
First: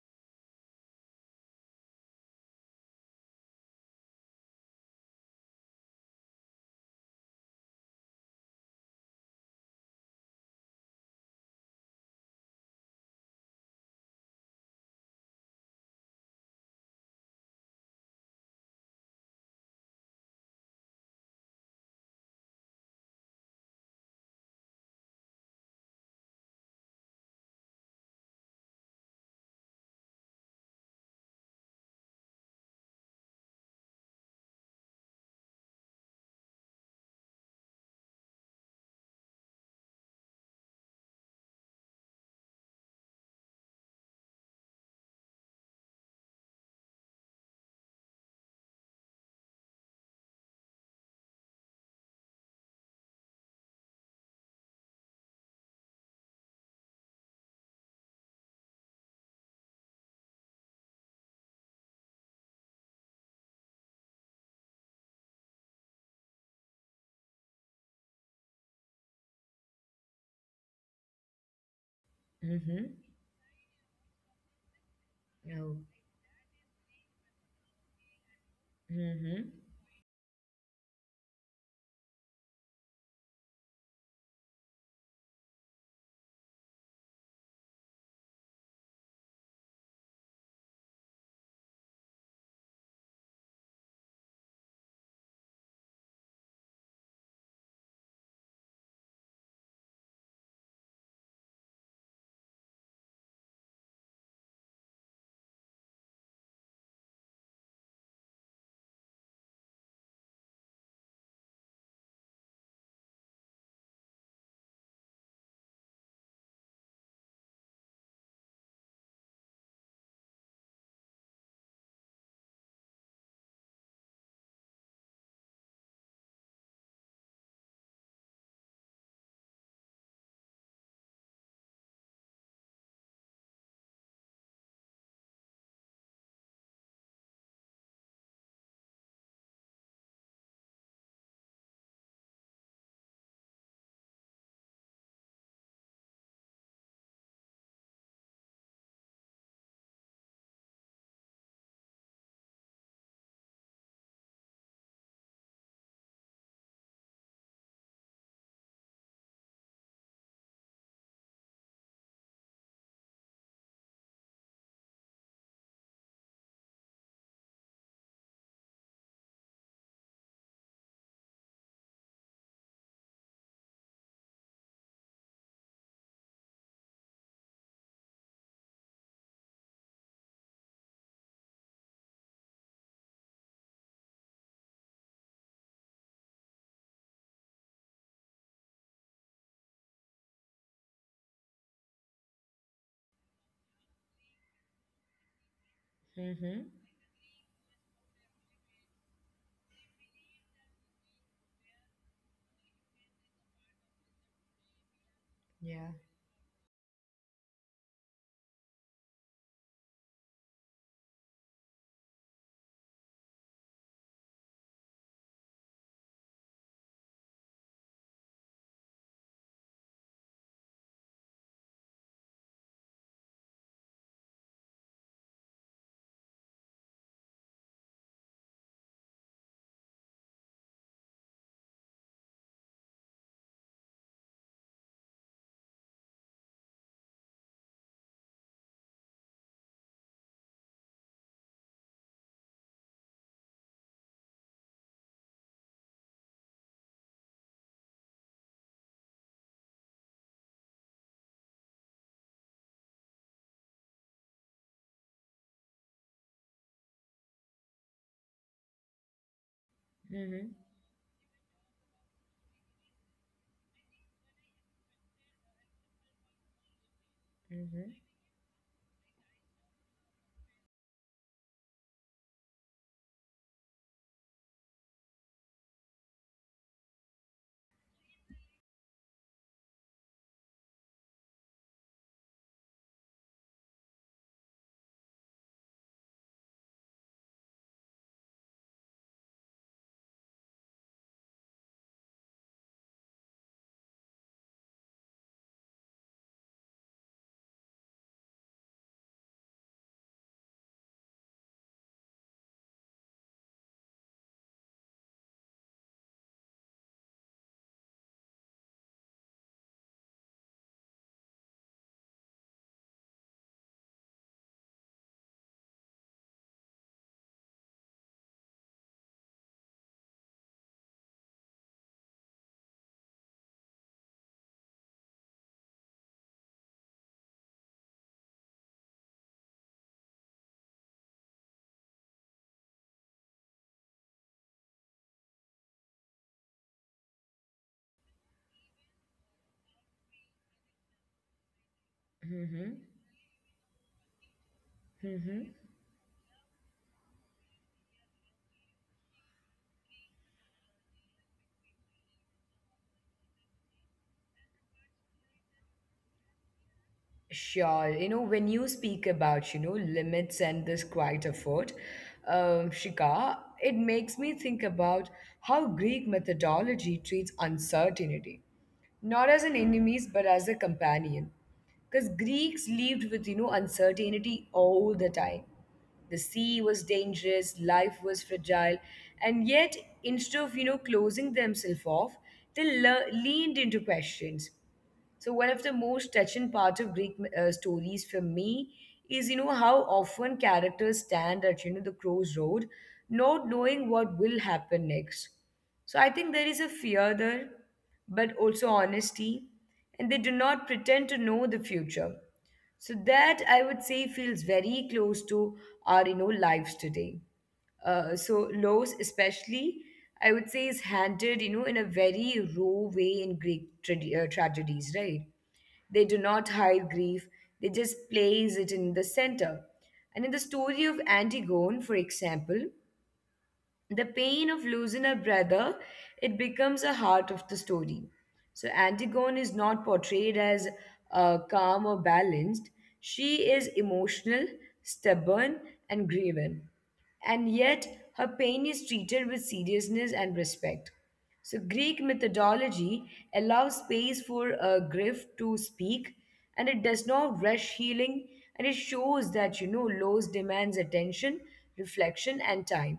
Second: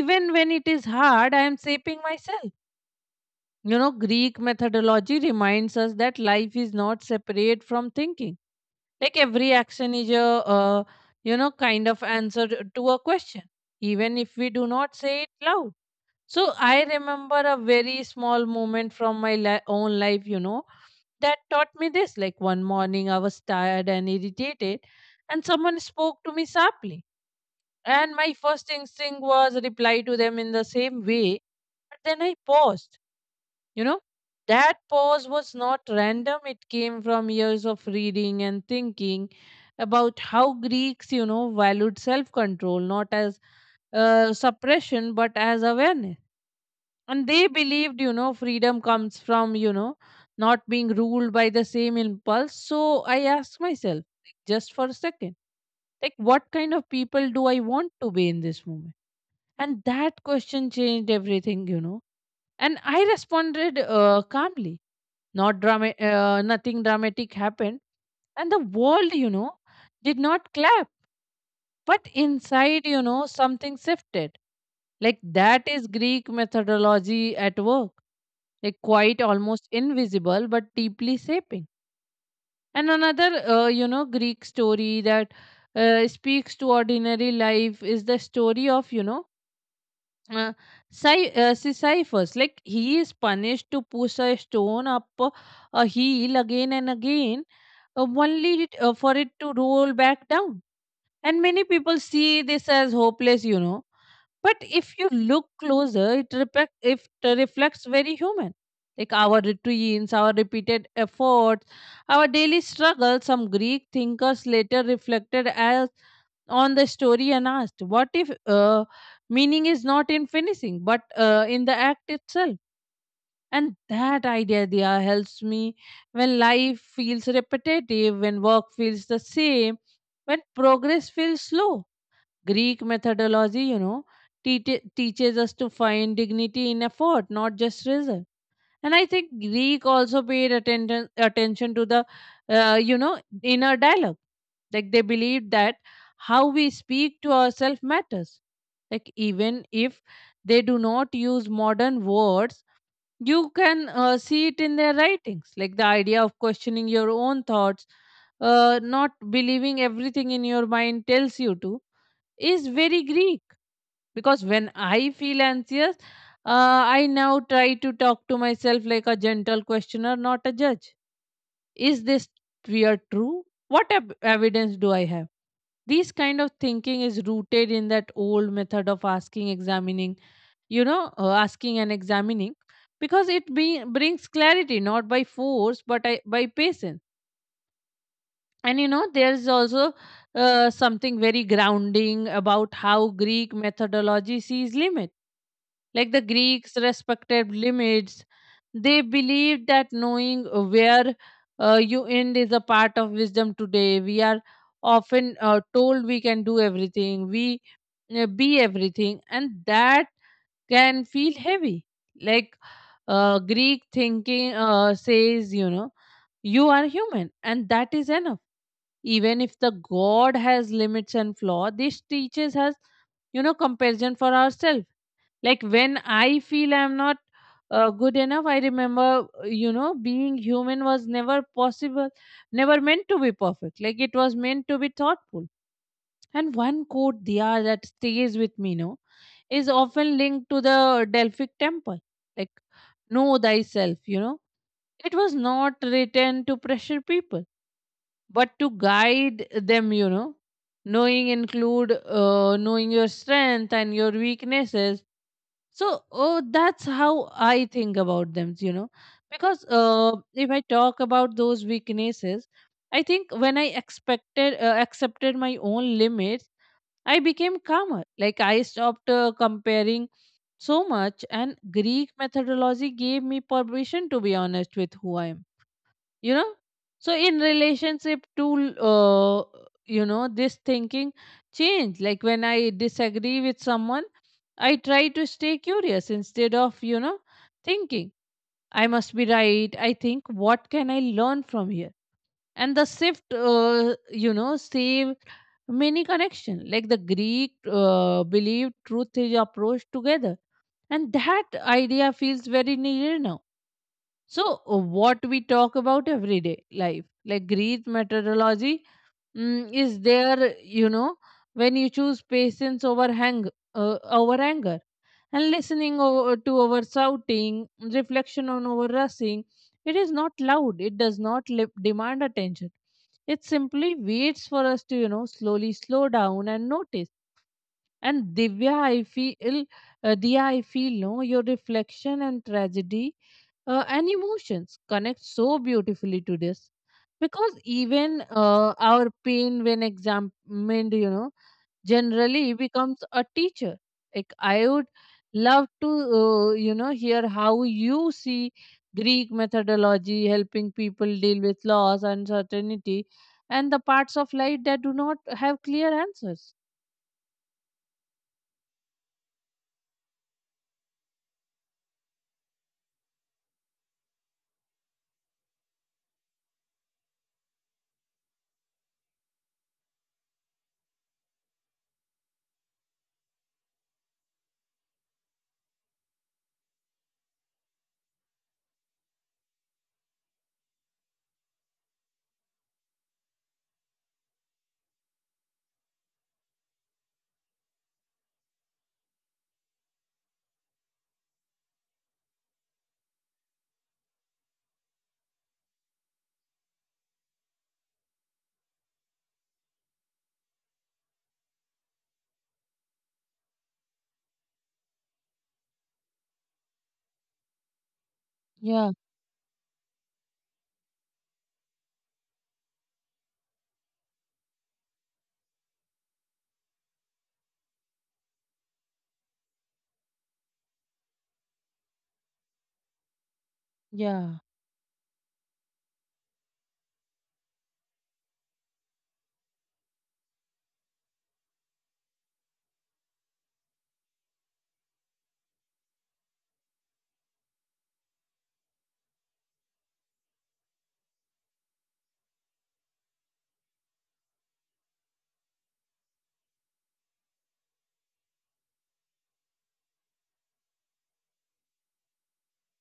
[SPEAKER 2] even when it is hard, I am shaping myself. You know, Greek methodology reminds us that life is not separate from thinking. Like every action is a, uh, you know, kind of answer to a question, even if we do not say it loud. So I remember a very small moment from my li- own life, you know, that taught me this. Like one morning, I was tired and irritated, and someone spoke to me sharply. And my first instinct was reply to them in the same way. But then I paused. you know, that pause was not random, it came from years of reading and thinking about how Greeks, you know, valued self control, not as uh, suppression but as awareness. And they believed, you know, freedom comes from, you know, not being ruled by the same impulse. So I asked myself, like, just for a second, like, what kind of people do I want to be in this moment? And that question changed everything, you know. And I responded uh, calmly. Not drama uh, nothing dramatic happened, and the world you know did not clap, but inside
[SPEAKER 1] Mm-hmm.
[SPEAKER 2] you know something shifted. Like that
[SPEAKER 1] Oh.
[SPEAKER 2] is Greek methodology at work. Like quite
[SPEAKER 1] Mm-hmm.
[SPEAKER 2] almost invisible, but deeply shaping. And another uh, you know Greek story that uh, speaks to ordinary life is the story of you know uh, cy, uh, see Cyphers. Like he is punished to push a stone up uh, a hill again and again, uh, only it, uh, for it to roll back down. And many people see this as hopeless, you know. But if you look closer, it, repe- if it reflects very human. Like our routines, our repeated efforts, our daily struggle, some Greek thinkers later reflected as on the story and asked, what if uh, meaning is not in finishing, but uh, in the act itself? And that idea there helps me when life feels repetitive, when work feels the same, when progress feels slow. Greek methodology, you know, teach- teaches us to find dignity in effort, not just result. And I think Greek also paid attention attention to the, uh, you know, inner dialogue. Like they believed that how we speak to ourselves matters. Like even if they do not use modern words, you can uh, see it in their writings. Like the idea of questioning your own thoughts, uh, not believing everything in your mind tells you to is very Greek. Because when I feel anxious, uh, I now try to talk to myself like a gentle questioner, not a judge. Is this fear true? What ev- evidence do I have? This kind of thinking is rooted in that old method of asking, examining, you know, uh, asking and examining because it be- brings clarity not by force but I, by patience. And you know, there's also uh, something very grounding about how Greek methodology sees limit. Like the
[SPEAKER 1] Mm-hmm.
[SPEAKER 2] Greeks respected limits. They believed that knowing where uh, you end is a part of wisdom. Today we are often uh,
[SPEAKER 1] Yeah.
[SPEAKER 2] told we can do everything, we uh, be everything, and that can feel heavy. Like uh, Greek thinking uh, says, you know, you are human, and that is enough. Even if the God has limits and flaw, this teaches us, you know, comparison for ourselves. Like when I feel I'm not uh, good enough, I remember, uh, you know, being human was never possible, never meant to be perfect. Like it was meant to be thoughtful. And one quote, Diya, that stays with me, no, is often linked to the Delphic temple. Like, know thyself, you know. It was not written to pressure people but to guide them you know knowing include uh, knowing your strength and your weaknesses. So oh, that's how I think about them you know because uh,
[SPEAKER 1] Mm-hmm.
[SPEAKER 2] if I talk about those weaknesses, I think when I expected uh, accepted my own limits, I became
[SPEAKER 1] Mm-hmm.
[SPEAKER 2] calmer. Like I stopped uh, comparing so much, and Greek methodology gave me permission to be honest with who I am you know so in relationship to uh, you know this thinking change. Like when I disagree with someone, I try to stay curious instead of, you know thinking I must be right. I think, what can I learn from here? And the shift uh, you know save many connection. Like the Greek uh, believed truth is approached together, and that idea feels very near now. So, uh, what we talk about everyday life, like Greek methodology, mm, is there, you know, when you choose patience over, hang, uh, over anger, and listening over to over shouting, reflection on over rushing. It is not loud, it does not lip, demand attention. It simply waits for us to, you know, slowly slow down and notice. And Divya, I feel, uh, Diya, I feel, no, your reflection and tragedy uh, and emotions connect so beautifully to this. Because even uh, our pain, when examined, you know, generally
[SPEAKER 1] Mm-hmm.
[SPEAKER 2] becomes a teacher. Like, I would
[SPEAKER 1] Mm-hmm.
[SPEAKER 2] love to, uh, you know, hear how you see Greek methodology helping people deal with loss, uncertainty, and the parts of life that do not have clear answers.
[SPEAKER 1] Sure, you know, when you speak about, you know, limits and this quiet effort, um, Shika, it makes me think about how Greek methodology treats uncertainty, not as an enemies, but as a companion. Because Greeks lived with, you know, uncertainty all the time. The sea was dangerous, life was fragile, and yet instead of, you know closing themselves off, they le- leaned into questions. So one of the most touching part of Greek uh, stories for me is, you know how often characters stand at, you know the crossroad, not knowing what will happen next. So I think there is a fear there, but also honesty, and they do not pretend to know the future. So that, I would say, feels very close to our, you know lives today. Uh, so Laos,
[SPEAKER 2] Yeah,
[SPEAKER 1] especially, I would say, is handled, you know in a very raw way in Greek trad- uh, tragedies, right? They do not hide grief; they just place it in the center. And in the story of Antigone, for example, the pain
[SPEAKER 2] yeah.
[SPEAKER 1] of losing a brother, it becomes a heart of the story. So Antigone is not portrayed as uh, calm or balanced. She is emotional, stubborn, and grieving. And yet her pain is treated with seriousness and respect. So Greek methodology allows space for a grief to speak, and it does not rush healing, and it shows that, you know loss demands attention, reflection, and time.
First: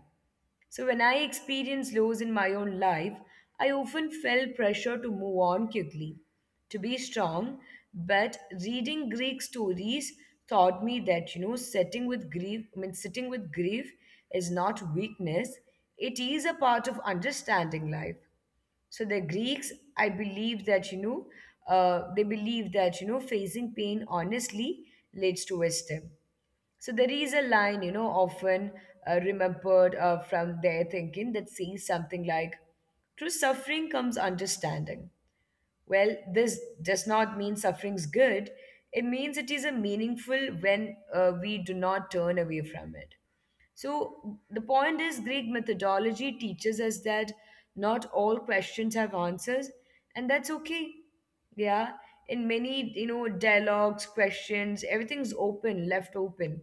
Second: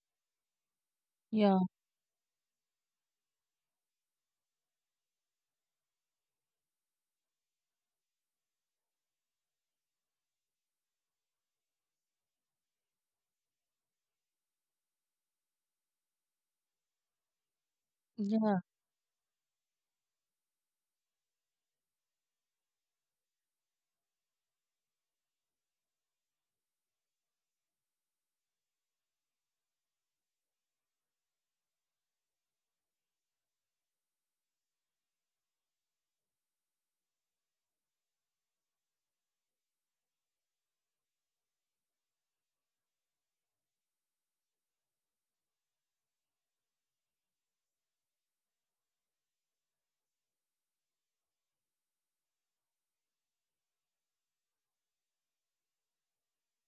[SPEAKER 1] So, when I
[SPEAKER 2] Yeah,
[SPEAKER 1] experienced lows in my own life, I often felt pressure to move on quickly, to be strong. But reading Greek stories taught me that, you know, setting with grief, I mean, sitting with grief is not weakness, it is a part of understanding life.
[SPEAKER 2] yeah,
[SPEAKER 1] So, the Greeks, I believe that, you know, uh, they believe that, you know, facing pain honestly leads to wisdom. So there is a line, you know, often uh, remembered uh, from their thinking that says something like, "Through suffering comes understanding." Well, this does not mean suffering's good. It means it is a meaningful when uh, we do not turn away from it. So the point is, Greek methodology teaches us that not all questions have answers, and that's okay. Yeah, in many, you know dialogues, questions, everything's open, left open.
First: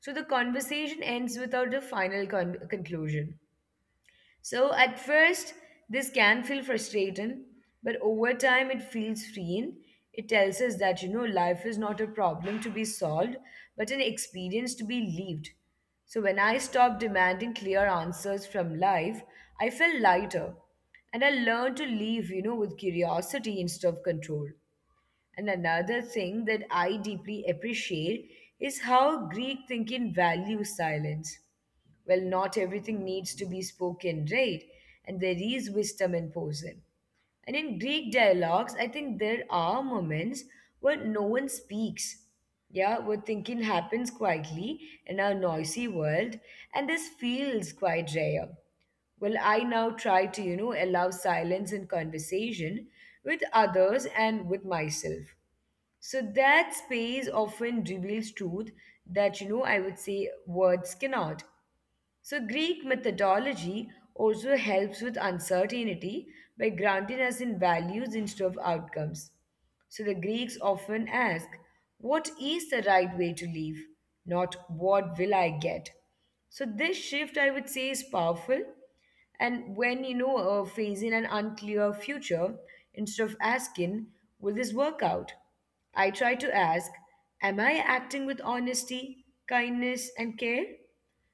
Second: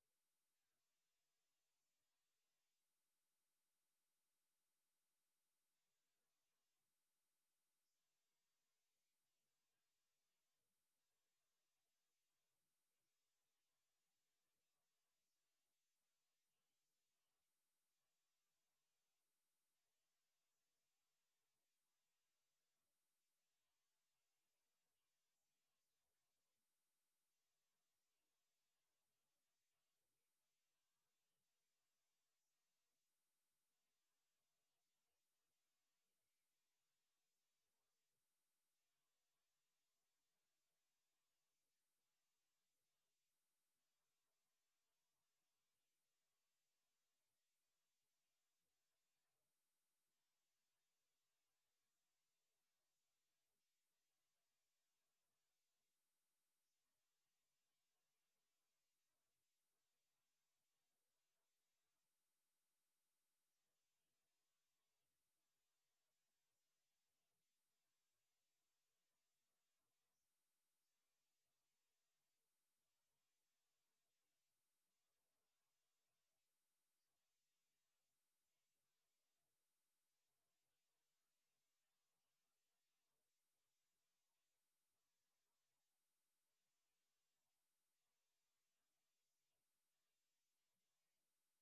[SPEAKER 1] So the conversation ends without a final con- conclusion. So at first, this can feel frustrating, but over time, it feels freeing. It tells us that, you know, life is not a problem to be solved, but an experience to be lived. So when I stopped demanding clear answers from life, I felt lighter. And I learned to live, you know, with curiosity instead of control. And another thing that I deeply appreciate is how Greek thinking values silence. Well, not everything needs to be spoken, right? And there is wisdom in posing. And in Greek dialogues, I think there are moments where no one speaks. Yeah, where thinking happens quietly in our noisy world, and this feels quite rare. Well, I now try to, you know, allow silence in conversation with others and with myself. So that space often reveals truth that, you know, I would say words cannot. So, Greek methodology also helps with uncertainty by grounding us in values instead of outcomes. So, the Greeks often ask, what is the right way to live? Not what will I get? So, this shift, I would say, is powerful. And when, you know, uh, facing an unclear future, instead of asking, will this work out? I try to ask, am I acting with honesty, kindness, and care?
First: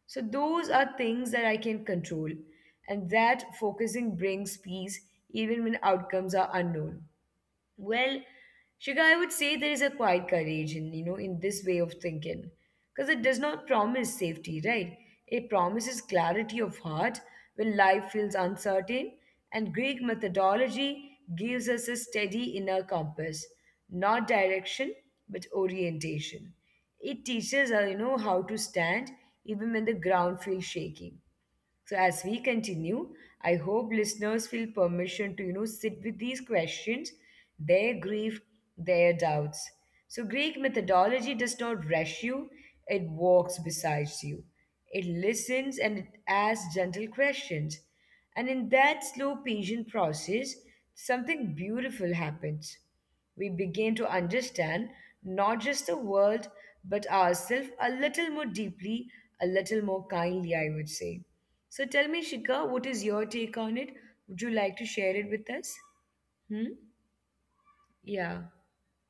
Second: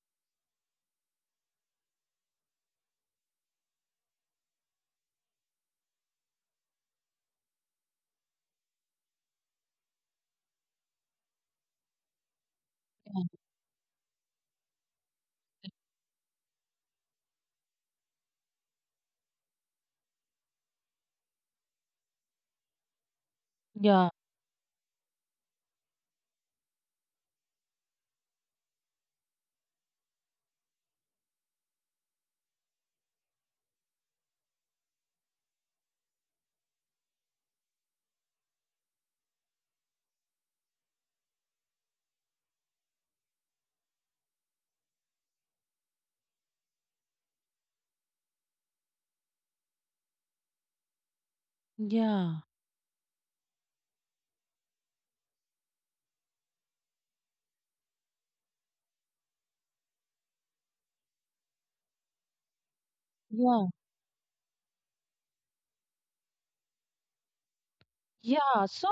[SPEAKER 1] So those are things that I can control, and that focusing brings peace even when outcomes are unknown. Well, Shika, I would say there is a quiet courage in, you know in this way of thinking, because it does not
[SPEAKER 2] yeah,
[SPEAKER 1] promise safety, right? It promises clarity of heart when life feels uncertain, and Greek methodology gives us a steady inner compass, not
[SPEAKER 2] yeah,
[SPEAKER 1] direction but orientation. It teaches us, you know, how to stand even when the ground feels shaking. So as we continue, I hope listeners feel permission to, you know, sit with these questions, their grief, their doubts. So Greek methodology does not rush you, it walks beside you. It listens and it asks gentle questions. And in that slow patient process, something beautiful
[SPEAKER 2] yeah,
[SPEAKER 1] happens. We begin to understand not just the world, but ourselves a little more deeply, a little more kindly, I would say. So tell me, Shika, what is your take on
[SPEAKER 2] yeah.
[SPEAKER 1] it? Would you like to share it with us? Hmm? Yeah.
[SPEAKER 2] Yeah. So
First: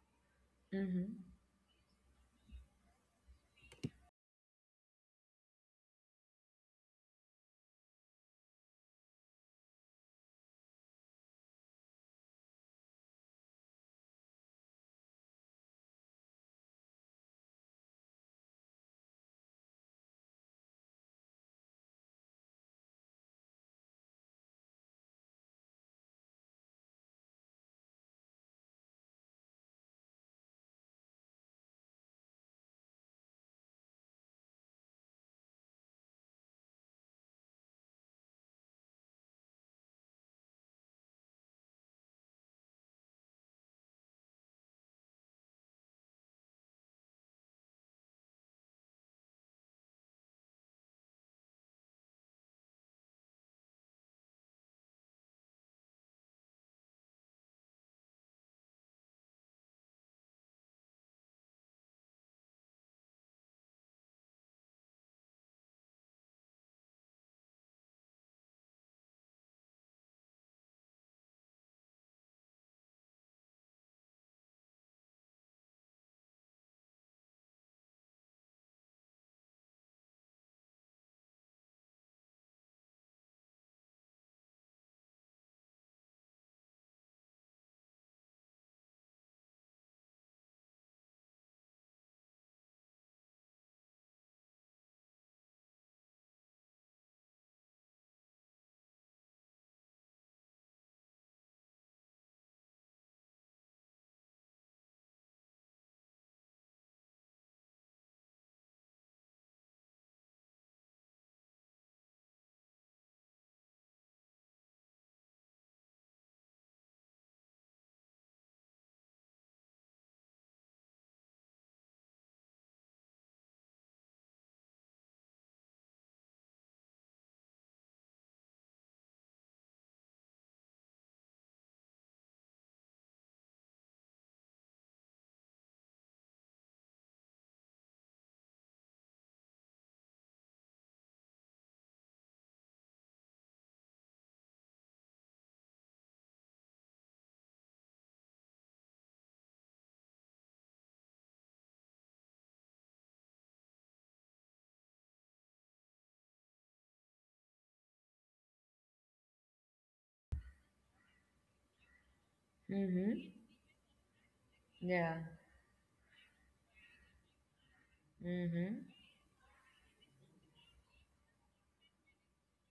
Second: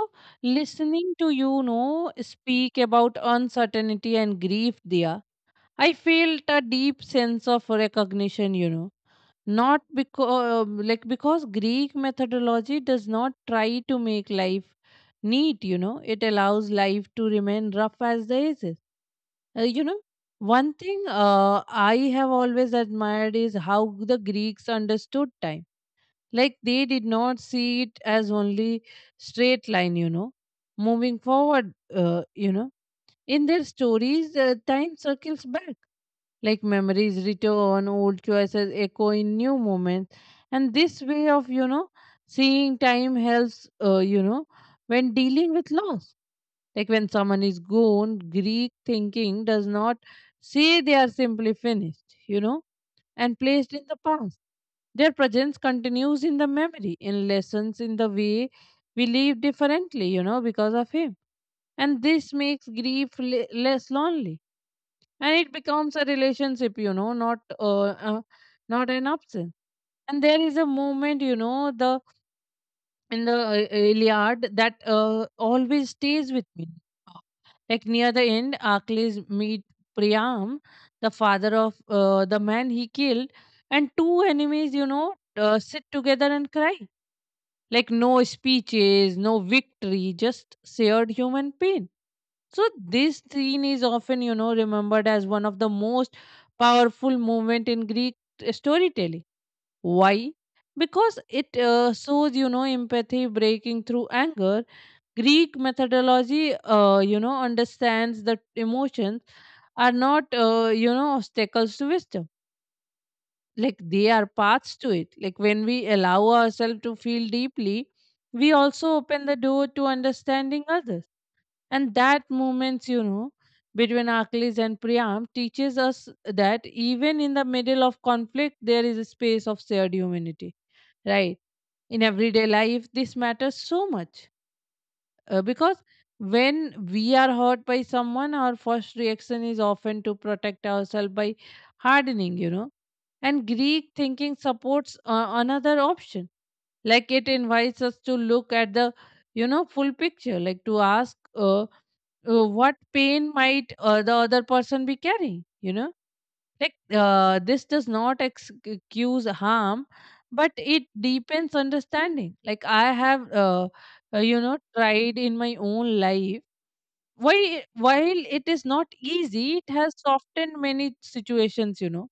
[SPEAKER 1] Mm-hmm.
[SPEAKER 2] listening to you know speak about uncertainty and grief, Dia, I felt a deep sense of recognition, you know. Not because like because Greek methodology does not try to make life neat, you know. It allows life to remain rough as the edges. Uh, you know, one thing uh, I have always admired is how the Greeks understood time. Like they did not see it as only straight line, you know, moving forward, uh, you know. In their stories, uh, time circles back, like memories return, old choices echo in new moments. And this way of, you know, seeing time helps, uh, you know, when dealing with loss. Like when someone is gone, Greek thinking does not say they are simply finished, you know and placed in the past. Their presence continues in the memory, in lessons, in the way we live differently, you know, because of him. And this makes grief le- less lonely. And it becomes a relationship, you know, not uh, uh, not an absence. And there is a moment, you know, the in the uh, uh, Iliad that uh, always stays with me. Like near the end, Achilles meet Priam, the father of uh, the man he killed, and two enemies, you know, uh, sit together and cry. Like no speeches, no victory, just shared human pain. So this scene is often, you know, remembered as one of the most powerful moment in Greek uh, storytelling. Why? Because it uh, shows, you know, empathy breaking through anger. Greek methodology, uh, you know, understands that emotions are not, uh, you know, obstacles to wisdom. Like they are paths to it. Like when we allow ourselves to feel deeply, we also open the door to understanding others. And that moments, you know, between Achilles and Priam teaches us that even in the middle of conflict, there is a space of shared humanity, right? In everyday life, this matters so much uh, because when we are hurt by someone, our first reaction is often to protect ourselves by hardening, you know. And Greek thinking supports uh, another option. Like it invites us to look at the, you know, full picture, like to ask uh, uh, what pain might uh, the other person be carrying, you know. Like uh, this does not ex- excuse harm, but it deepens understanding. Like I
[SPEAKER 1] Mm-hmm.
[SPEAKER 2] have, uh, uh, you know,
[SPEAKER 1] Yeah.
[SPEAKER 2] tried in my own life. While while
[SPEAKER 1] Mm-hmm.
[SPEAKER 2] it is not easy, it has softened many situations, you know.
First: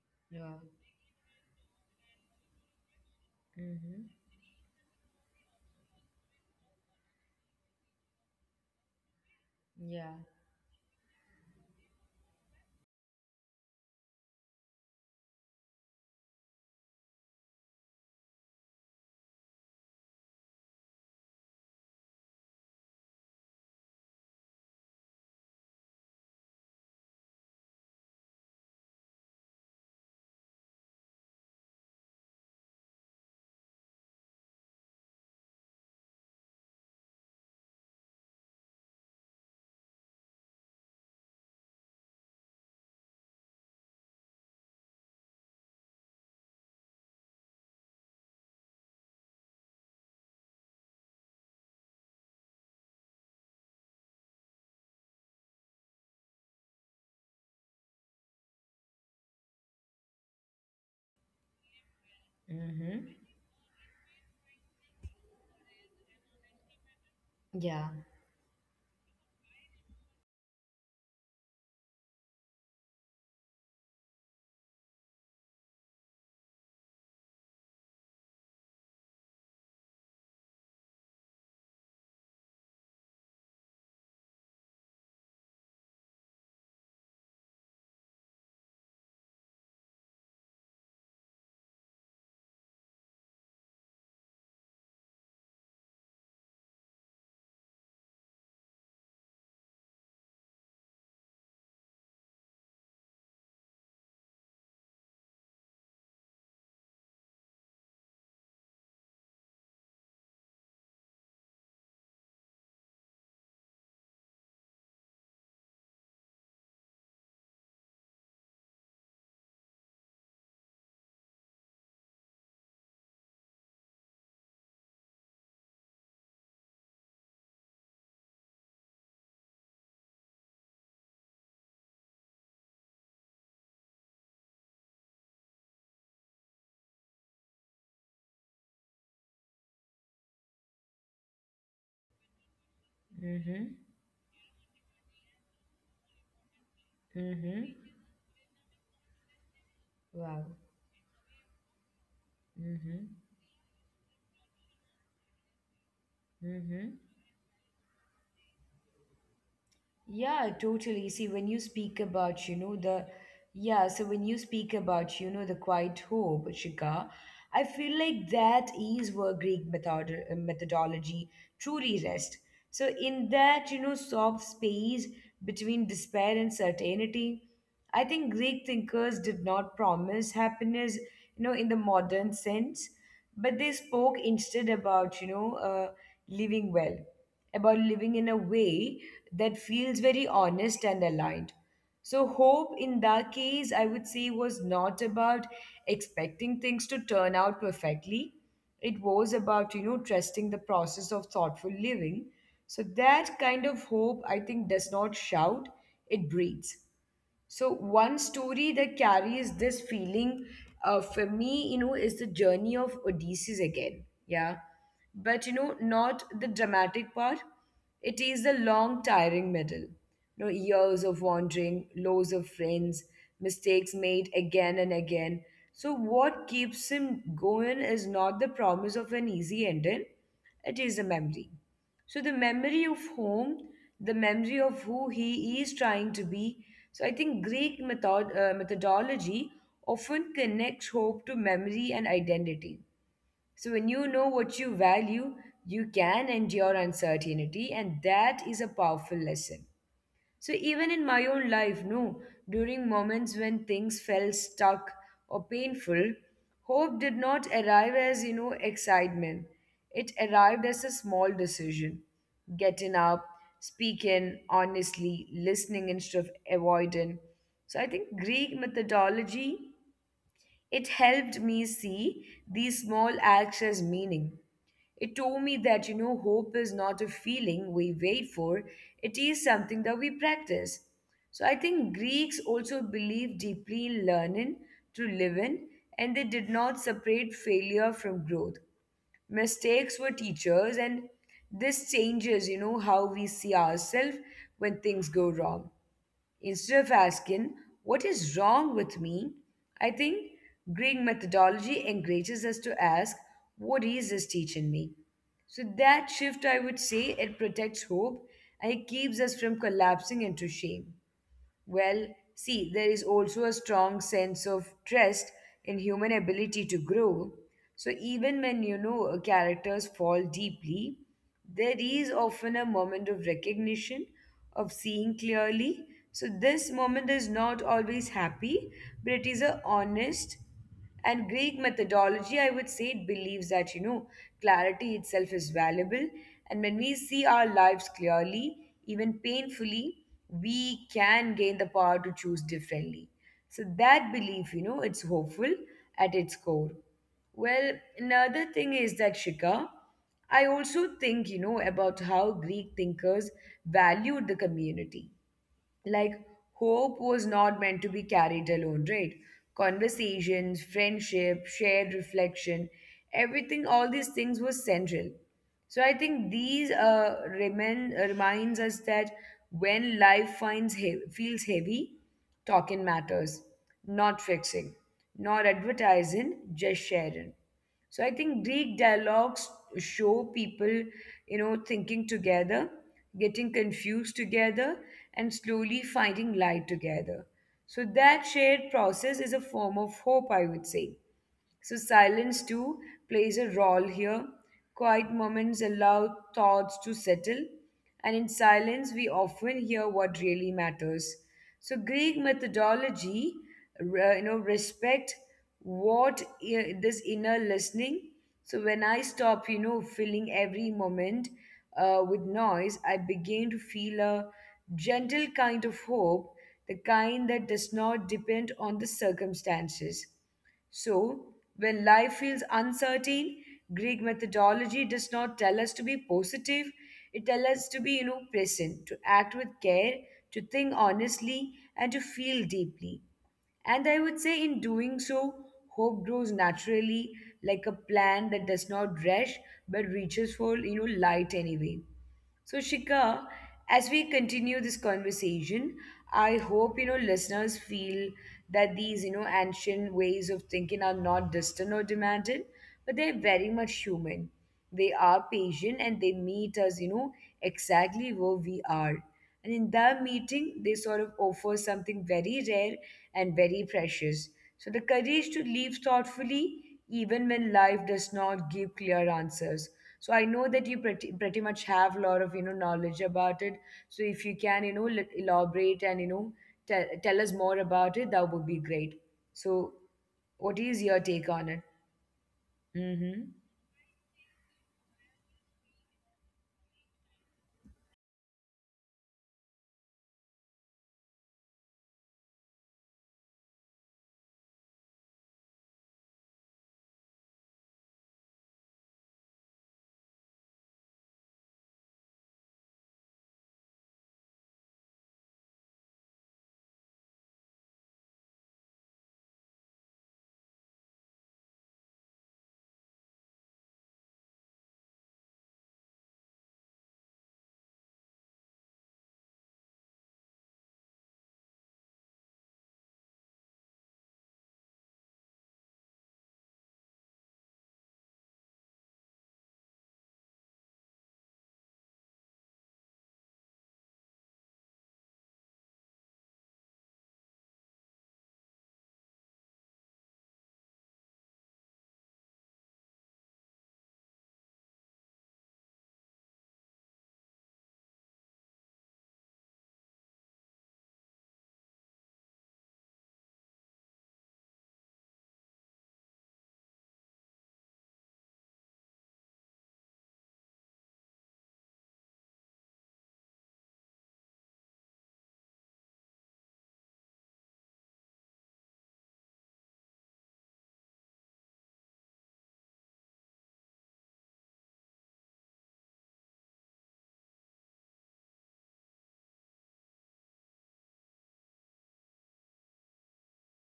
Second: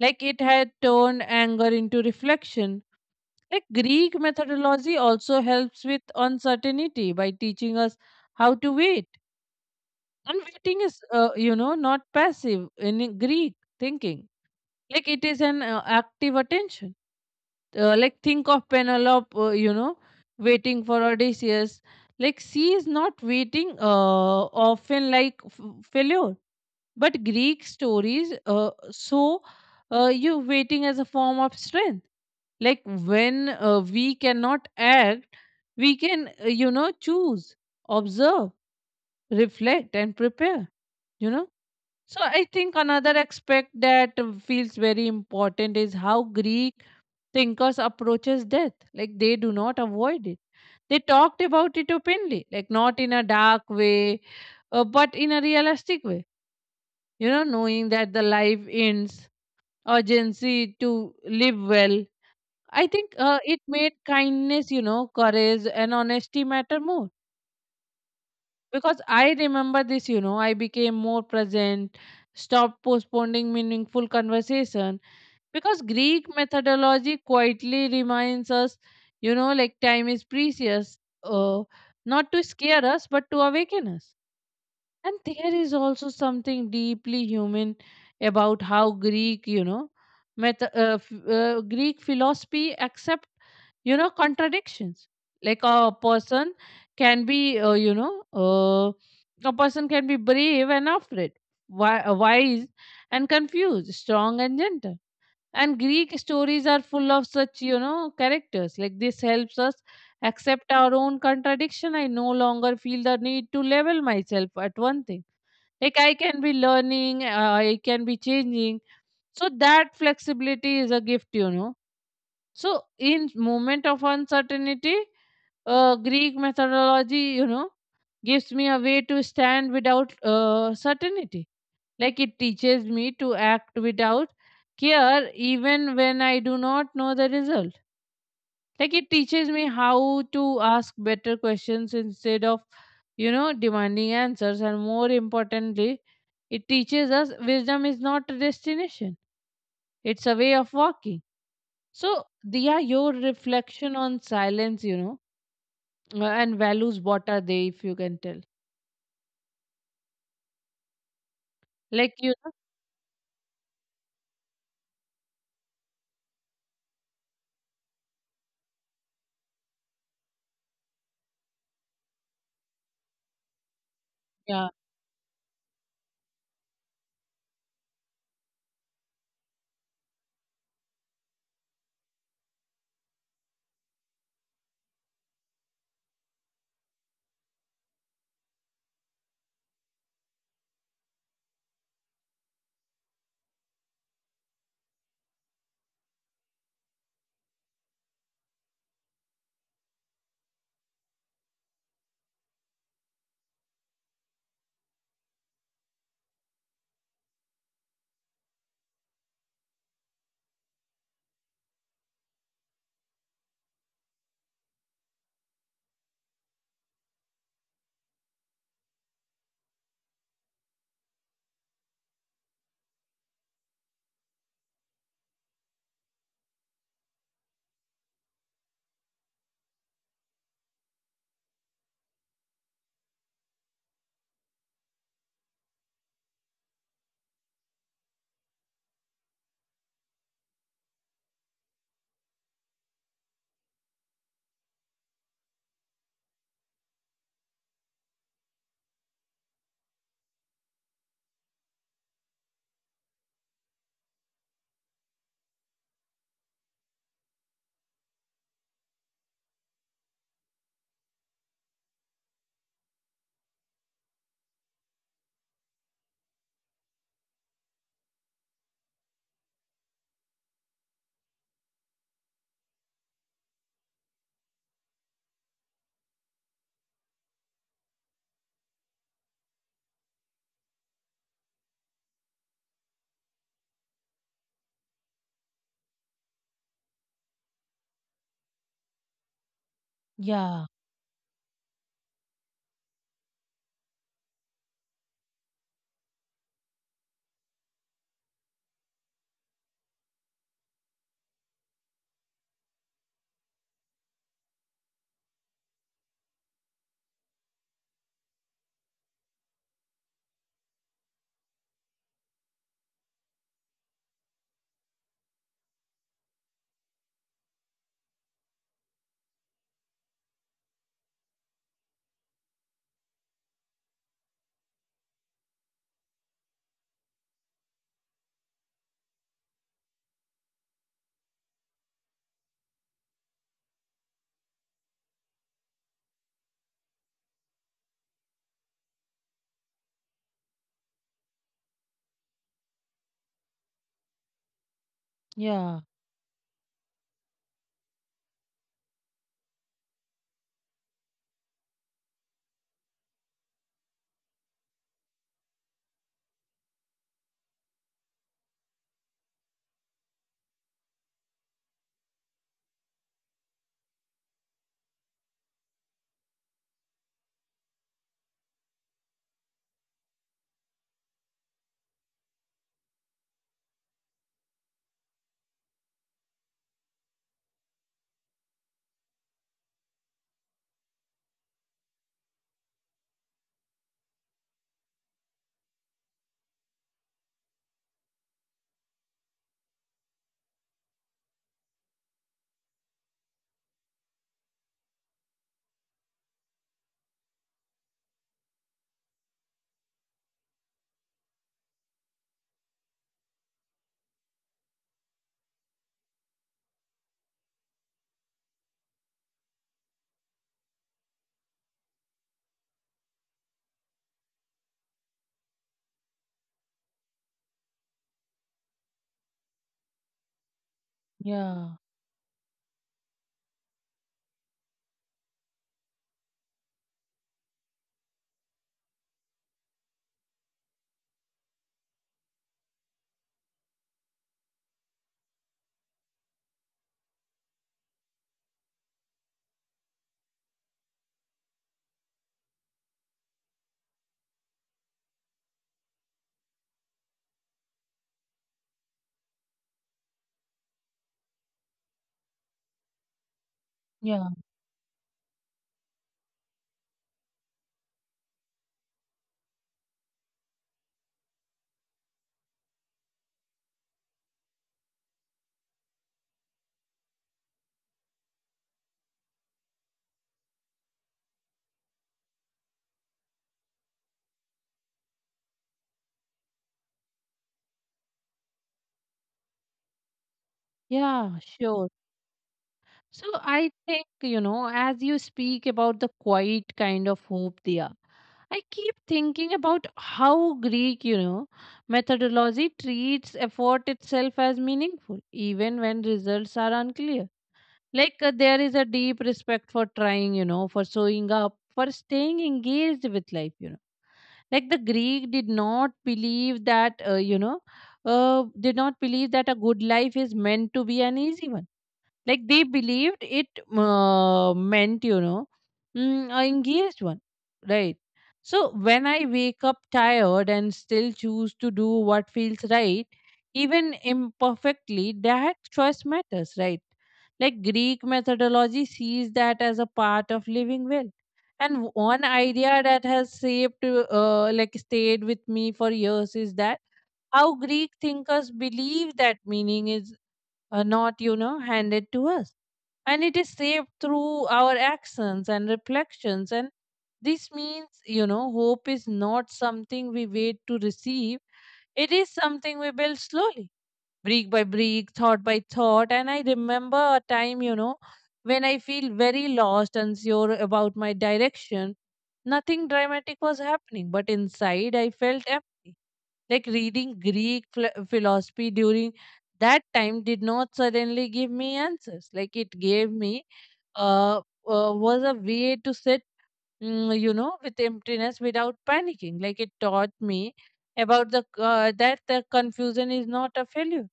[SPEAKER 2] Like it
[SPEAKER 1] Yeah.
[SPEAKER 2] had turned anger into reflection. Like
[SPEAKER 1] Mm-hmm.
[SPEAKER 2] Greek methodology also helps with uncertainty by teaching us how to wait.
[SPEAKER 1] Yeah.
[SPEAKER 2] And waiting is, uh, you know, not passive in Greek thinking. Like it is an uh, active attention. Uh, like think of Penelope, uh, you know, waiting for Odysseus. Like she is not waiting uh, often like f- failure. But Greek stories uh, so uh, you waiting as a form of strength. Like when uh, we cannot act, we can, uh, you know, choose, observe, reflect, and prepare, you know. So I think another aspect that uh, feels very important is how Greek thinkers approaches death. Like they do not avoid it. They talked about it openly, like not in a dark way, uh, but in a realistic way. You know, knowing that the life ends urgency to live well. I think
[SPEAKER 1] Mm-hmm.
[SPEAKER 2] uh, it made kindness, you know, courage and honesty matter more.
[SPEAKER 1] Yeah.
[SPEAKER 2] Because I remember this, you know, I became more present, stopped postponing meaningful conversation. Because Greek methodology quietly reminds us, you know, like time is precious, uh, not to scare us, but to awaken us. And there is also something deeply human about how Greek, you know, meth- uh, f- uh, Greek philosophy accept, you know, contradictions. Like a person can be, uh, you know, uh, a person can be brave and afraid, wi- uh, wise and confused, strong and gentle. And Greek stories are full of such, you know, characters. Like this helps us accept our own contradiction. I no longer feel the need to level myself at one thing. Like I can be learning, uh, I can be changing. So that flexibility is a gift, you know. So in moment of uncertainty, uh, Greek methodology, you know, gives me a way to stand without uh, certainty. Like it teaches me to act without care, even when I do not know the result. Like it teaches me how to ask better questions instead of, you know,
[SPEAKER 1] Mm-hmm.
[SPEAKER 2] demanding answers, and more importantly, it teaches us wisdom is
[SPEAKER 1] Mm-hmm.
[SPEAKER 2] not a destination, it's a way of
[SPEAKER 1] Wow.
[SPEAKER 2] walking. So, Diya, your
[SPEAKER 1] Mm-hmm.
[SPEAKER 2] reflection on silence, you know, uh, and values,
[SPEAKER 1] Mm-hmm.
[SPEAKER 2] what are they, if you can tell?
[SPEAKER 1] Yeah, totally. See, when you
[SPEAKER 2] Like,
[SPEAKER 1] speak
[SPEAKER 2] you know,
[SPEAKER 1] about, you know, the, yeah, so when you speak about, you know, the quiet hope, Shika, I feel like that is where Greek method uh, methodology truly rests. So in that, you know,
[SPEAKER 2] yeah,
[SPEAKER 1] soft space between despair and certainty, I think Greek thinkers did not promise happiness, you know, in the modern sense, but they spoke instead about, you know, uh, living well, about living in a way that feels very honest and aligned. So, hope in that case, I would say, was not about expecting things to turn out perfectly. It was about, you know, trusting the process of thoughtful living. So, that kind of hope, I think, does not shout, it breathes. So one story that carries this feeling uh, for me, you know, is the journey of Odysseus again. Yeah. But, you know, not the dramatic part. It is the long, tiring middle. You know, years of wandering, loss of friends, mistakes made again and again. So what keeps him going is not the promise of an easy ending, it is a memory so the memory of home, the memory of who he is trying to be. So I think Greek method, uh, methodology often connects hope to memory and identity. So when you know what you value, you can endure uncertainty, and that is a powerful lesson. So even in my own life, no, during moments when things felt stuck or painful, hope did not arrive as, you know, excitement. It arrived as a small decision. Getting up, speaking honestly, listening instead of avoiding. So I think Greek methodology it helped me see these small acts as meaning. It told me that, you know, hope is not a feeling we wait for, it is something that we practice. So I think Greeks also believed deeply in learning to live in, and they did not separate failure from growth.
[SPEAKER 2] yeah,
[SPEAKER 1] Mistakes were teachers, and this changes, you know, how we see ourselves when things go wrong. Instead of asking, what is wrong with me? I think Greek methodology encourages us to ask, what is this teaching me? So that shift, I would say, it protects hope and it keeps us from collapsing into shame. Well, see, there is also a strong sense of trust in human ability to grow. So even when you know uh, characters fall deeply, there is often a moment of recognition, of seeing clearly. So this moment is not always happy, but it is a honest. And Greek methodology, I would say, it believes that, you know, clarity itself is valuable. And when we see our lives clearly, even painfully, we can gain the power to choose differently. So
[SPEAKER 2] yeah,
[SPEAKER 1] that belief, you know, it's hopeful at its core. Well, another thing is that Shika, I also think, you know, about how Greek thinkers valued the community like hope was not meant to be carried alone, right? Conversations, friendship, shared reflection, everything, all these things were central. So I think these uh, remind, reminds us that when life finds he- feels heavy, talking matters, not fixing, not advertising, just sharing. So I think Greek dialogues show people, you know, thinking together, getting confused together, and slowly finding light together. So that shared process is a form of hope, I would say. So, silence too plays a role here. Quiet moments allow thoughts to settle, and in silence, we often hear what really matters. So, Greek methodology, re- you know, respect what i- this inner listening. So, when I stop, you know, filling every moment uh, with noise, I begin to feel a gentle kind of hope, the kind that does not depend on the circumstances. So,
[SPEAKER 2] yeah,
[SPEAKER 1] when life feels uncertain, Greek methodology does not tell us to be positive. It tells us to be, you know, present, to act with care, to think honestly, and to feel deeply. And I would say, in doing so, hope grows naturally, like a plant that does not rush but reaches for, you know, light anyway. So, Shika, as we continue this conversation, I hope you know listeners feel that these you know ancient ways of thinking are not distant or demanded, but they're very much
[SPEAKER 2] yeah,
[SPEAKER 1] human. They are patient and they meet us, you know, exactly where we are. And in that meeting, they sort of offer something very rare and very precious. So the courage to live thoughtfully, even when life does not give clear answers so I know that you pretty, pretty much have a lot of you know knowledge about it, so if you can you know l- elaborate and you know tell, tell us more about it, that would be great. So what is your
[SPEAKER 2] yeah,
[SPEAKER 1] take on
[SPEAKER 2] sure.
[SPEAKER 1] it?
[SPEAKER 2] So
[SPEAKER 1] Mm-hmm.
[SPEAKER 2] I think, you know, as you speak about the quiet kind of hope there, I keep thinking about how Greek, you know, methodology treats effort itself as meaningful, even when results are unclear. Like uh, there is a deep respect for trying, you know, for showing up, for staying engaged with life, you know. Like the Greek did not believe that, uh, you know, uh, did not believe that a good life is meant to be an easy one. Like they believed it uh, meant, you know, mm, a engaged one, right? So when I wake up tired and still choose to do what feels right, even imperfectly, that choice matters, right? Like Greek methodology sees that as a part of living well. And one idea that has shaped, uh, like stayed with me for years is that how Greek thinkers believe that meaning is uh, not, you know, handed to us, and it is saved through our actions and reflections. And this means, you know, hope is not something we wait to receive, it is something we build slowly, brick by brick, thought by thought. And I remember a time, you know, when I feel very lost and sure about my direction. Nothing dramatic was happening, but inside I felt empty. Like reading Greek phil- philosophy during that time did not suddenly give me answers. Like it gave me uh, uh, was a way to sit, mm, you know, with emptiness without panicking. Like it taught me about the uh, that the confusion is not a failure.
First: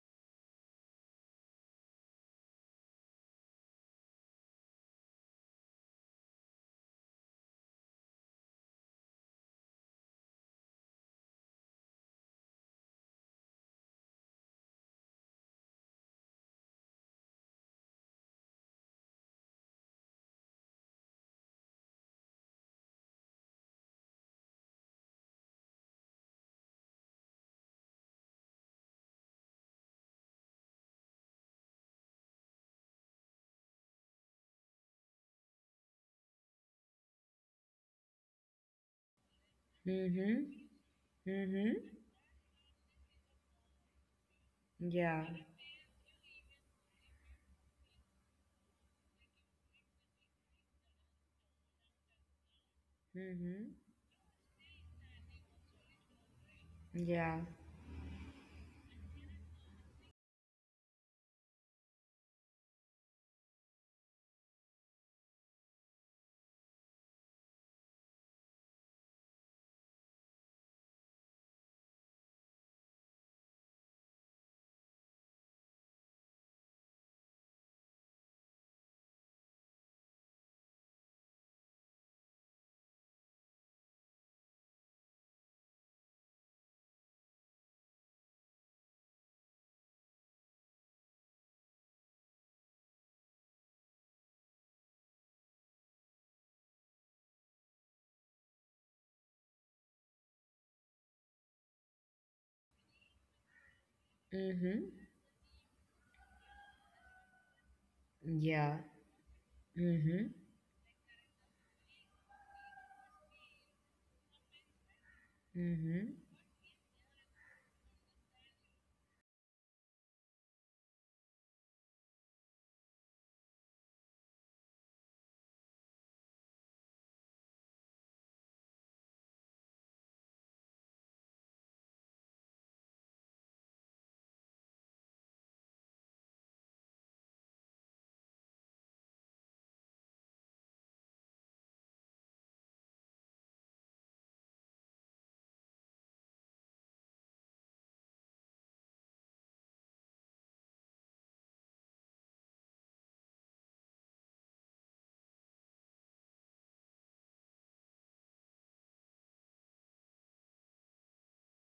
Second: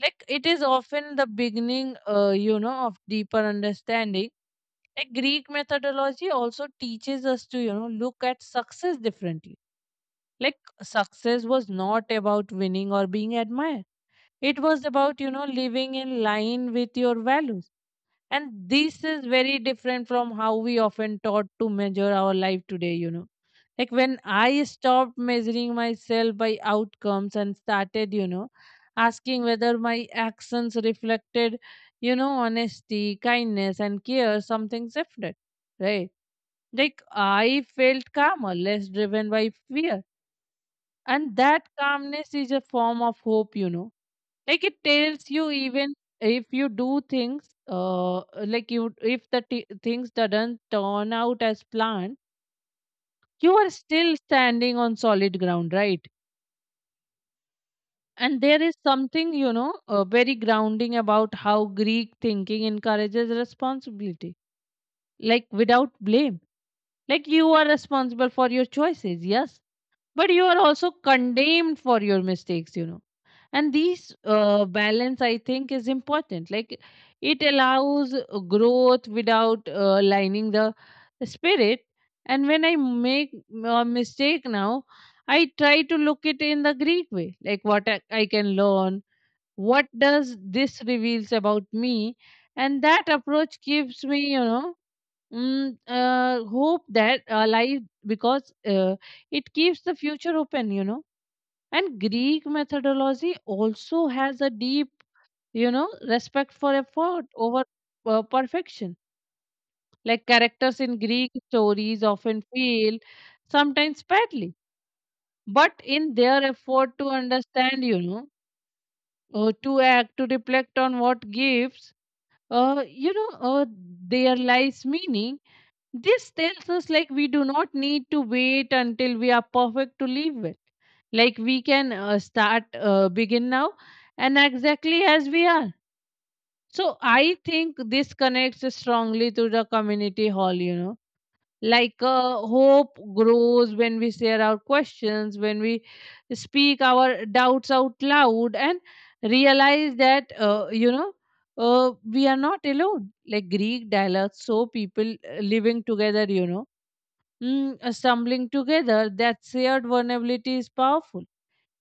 [SPEAKER 2] Like it is often the beginning, uh, you know, of deeper understanding. Like Greek methodology also teaches us to, you know, look at success differently. Like success was not about winning or being admired. It was about, you know, living in line with your values. And this is very different from how we often taught to measure our life today, you know. Like when I stopped measuring myself by outcomes and started, you know, asking whether my actions reflected, you know, honesty, kindness, and care, something shifted, right? Like I felt calmer, less driven by fear,
[SPEAKER 1] Mm-hmm.
[SPEAKER 2] and
[SPEAKER 1] Mm-hmm.
[SPEAKER 2] that calmness is a form of hope, you know like it
[SPEAKER 1] Yeah.
[SPEAKER 2] tells you, even if you do things, uh like you, if the t- things doesn't turn out as planned, you
[SPEAKER 1] Mm-hmm.
[SPEAKER 2] are still standing on solid ground, right?
[SPEAKER 1] Yeah.
[SPEAKER 2] And there is something, you know uh, very grounding about how Greek thinking encourages responsibility, like without blame. Like you are responsible for your choices, yes, but you are also condemned for your mistakes you know And these uh, balance, I think, is important. Like it allows uh, growth without uh, lining the spirit. And when I make a mistake now, I try to look it in the Greek way, like what i I can learn, what does this reveals about me. And that approach gives me, you know mm, uh, hope that uh, life, because uh, it keeps the future open you know And Greek methodology also has a
[SPEAKER 1] Mm-hmm.
[SPEAKER 2] deep, you know, respect for effort over uh,
[SPEAKER 1] Yeah.
[SPEAKER 2] perfection.
[SPEAKER 1] Mm-hmm.
[SPEAKER 2] Like characters in Greek stories often fail, sometimes badly, but in
[SPEAKER 1] Mm-hmm.
[SPEAKER 2] their effort to understand, you know, uh, to act, to reflect on what gives, uh, you know, uh, their lives meaning. This tells us, like, we do not need to wait until we are perfect to live well. Like we can uh, start, uh, begin now, and exactly as we are. So I think this connects strongly to the community hall, you know. Like uh, hope grows when we share our questions, when we speak our doubts out loud, and realize that, uh, you know, uh, we are not alone. Like Greek dialogues, so people uh, living together, you know mm, uh, stumbling together, that shared vulnerability is powerful.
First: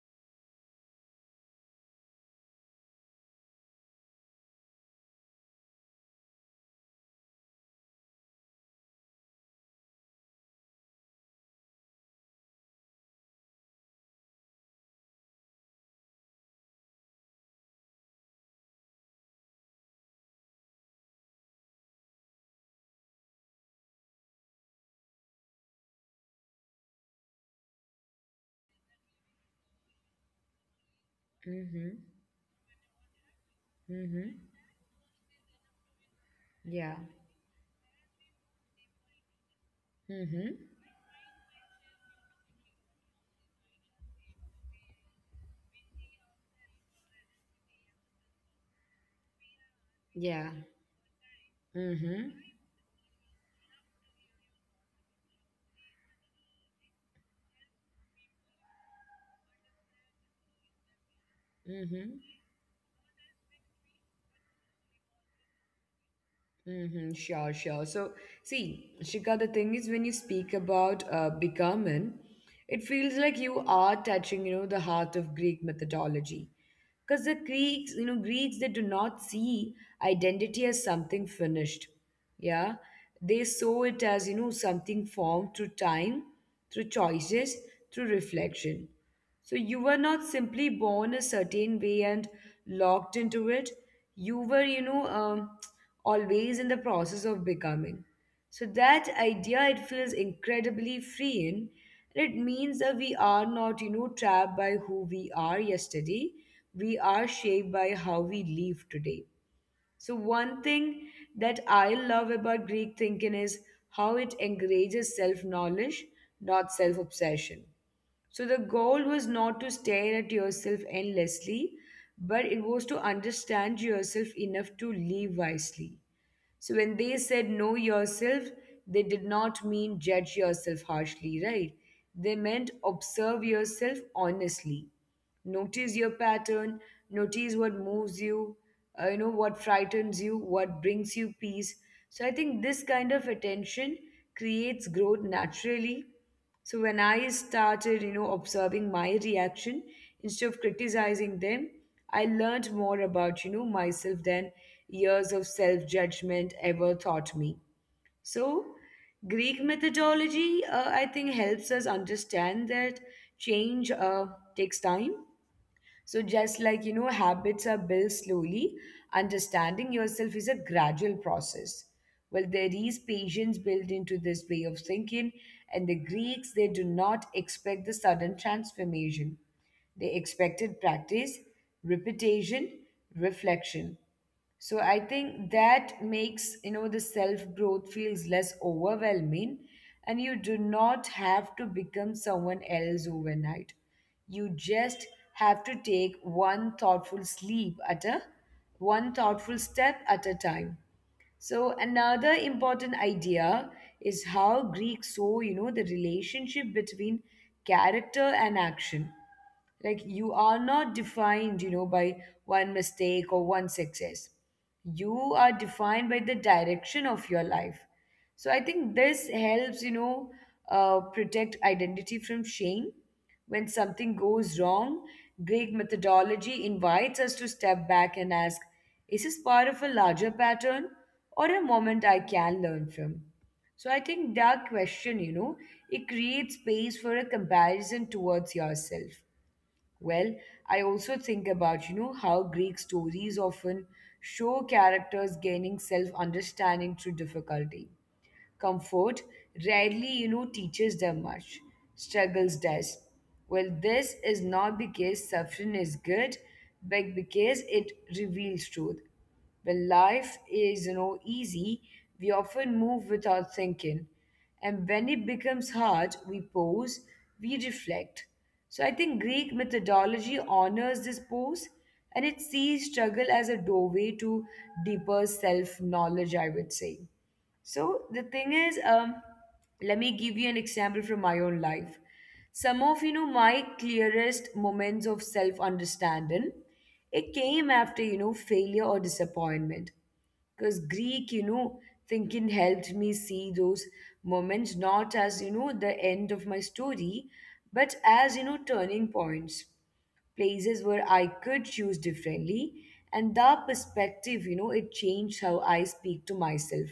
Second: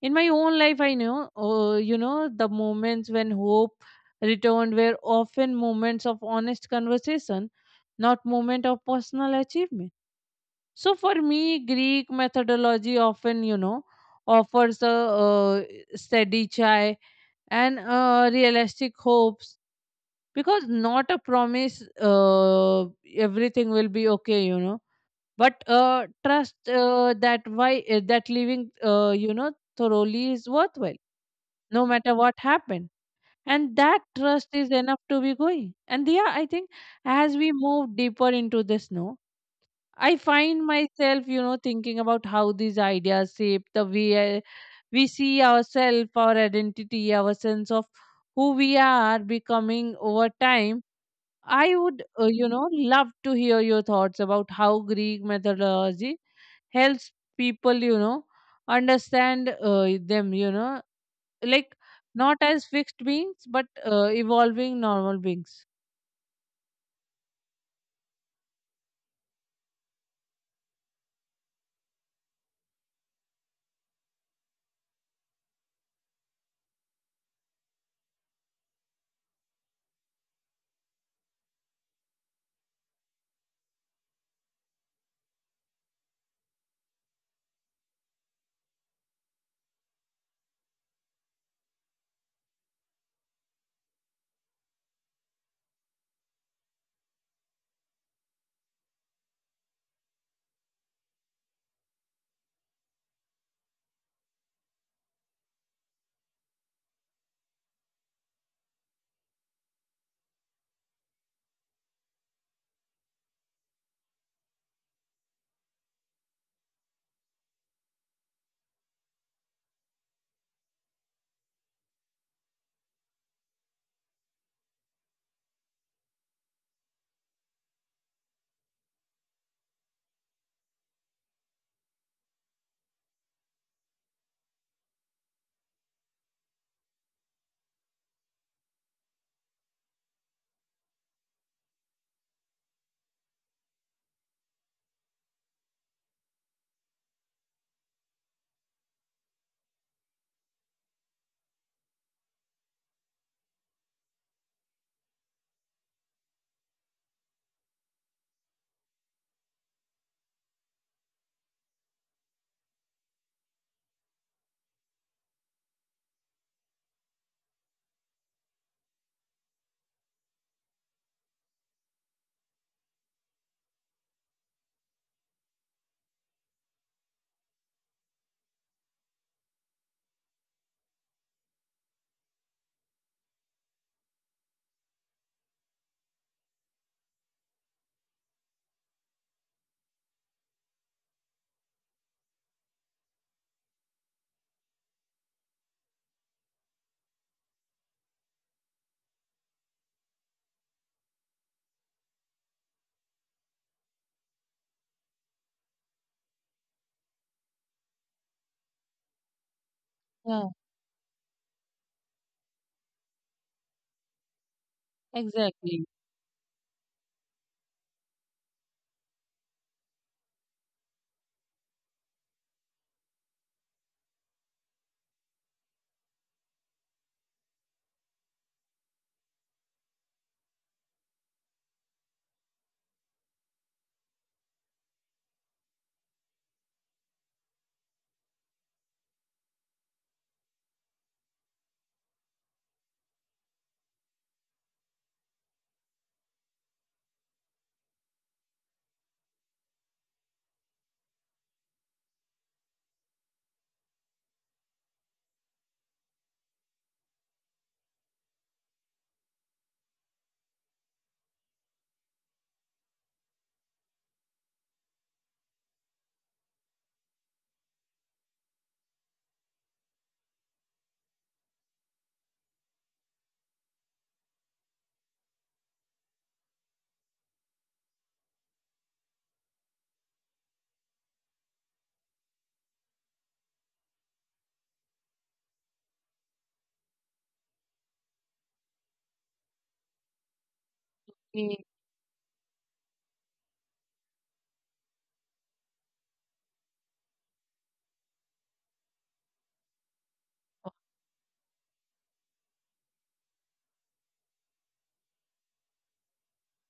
[SPEAKER 2] In my own life I know, uh, you know the moments when hope returned were often moments of honest conversation, not moment of personal achievement. So for me, Greek methodology often, you know offers a uh, steady chai and uh, realistic hopes, because not a promise, uh, everything will be okay you know But uh, trust uh, that why uh, that living, uh, you know thoroughly is worthwhile, no matter what happened. And that
[SPEAKER 1] Mm-hmm. Mm-hmm.
[SPEAKER 2] trust is enough to be going. And yeah, I think,
[SPEAKER 1] Yeah.
[SPEAKER 2] as we move deeper into this now, I
[SPEAKER 1] Mm-hmm.
[SPEAKER 2] find myself, you know thinking about how these ideas shape the way I, we see ourselves, our identity, our sense of who we are becoming over
[SPEAKER 1] Yeah.
[SPEAKER 2] time. I would
[SPEAKER 1] Mm-hmm.
[SPEAKER 2] uh, you know love to hear your thoughts about how Greek methodology helps people, you know understand uh, them, you know like
[SPEAKER 1] Mm-hmm.
[SPEAKER 2] not as fixed beings but uh, evolving normal beings.
[SPEAKER 1] Mm-hmm, sure, sure. So, see, Shika, the thing is, when you speak about uh, becoming, it feels like you are touching, you know, the heart of Greek mythology. Because the Greeks, you know, Greeks, they do not see identity as something finished. Yeah. They saw it as, you know, something formed through time, through choices, through reflection. So you were not simply born a certain way and locked into it. You were, you know, um, always in the process of becoming. So that idea, it feels incredibly freeing. It means that we are not, you know, trapped by who we are yesterday. We are shaped by how we live today. So one thing that I love about Greek thinking is how it encourages self-knowledge, not self-obsession, so the goal was not to stare at yourself endlessly, but it was to understand yourself enough to live wisely. So when they said know yourself, they did not mean judge yourself harshly, right? They meant observe yourself honestly. Notice your pattern, notice what moves you, uh, you know, what frightens you, what brings you peace. So I think this kind of attention creates growth naturally. So when I started, you know, observing my reaction instead of criticizing them, I learned more about, you know, myself than years of self-judgment ever taught me. So Greek methodology, uh, I think, helps us understand that change uh, takes time, so, just like you know, habits are built slowly, understanding yourself is a gradual process. Well, there is patience built into this way of thinking, and the Greeks they do not expect the sudden transformation. They expected practice, repetition, reflection. So I think that makes, you know, the self-growth feels less overwhelming and you do not have to become someone else overnight. You just have to take one thoughtful sleep at a one thoughtful step at a time. So another important idea is how Greeks saw, you know, the relationship between character and action, like you are
[SPEAKER 2] Yeah,
[SPEAKER 1] not defined you know by one mistake or one success, you are defined
[SPEAKER 2] exactly.
[SPEAKER 1] by the direction of your life. So I think this helps you know uh, protect identity from shame. When something goes wrong, Greek methodology invites us to step back and ask, is this part of a larger pattern or a moment I can learn from? So I think that question, you know, it creates space for a comparison towards yourself. Well, I also think about, you know, how Greek stories often show characters gaining self understanding through difficulty. Comfort rarely you know teaches them much, struggles does. Well this is not because suffering is good, but because it reveals truth. When life is you know easy, we often move without thinking, and when it becomes hard we pause, we reflect. So I think Greek methodology honors this pause, and it sees struggle as a doorway to deeper self knowledge, I would say. So the thing is, um, let me give you an example from my own life. Some of you know my clearest moments of self understanding, it came after you know failure or disappointment. Because Greek, you know,
[SPEAKER 2] He-
[SPEAKER 1] thinking helped me see those moments not as you know the end of my story, but as you know turning points, places where I could choose differently. And that perspective, you know, it changed how I speak to myself.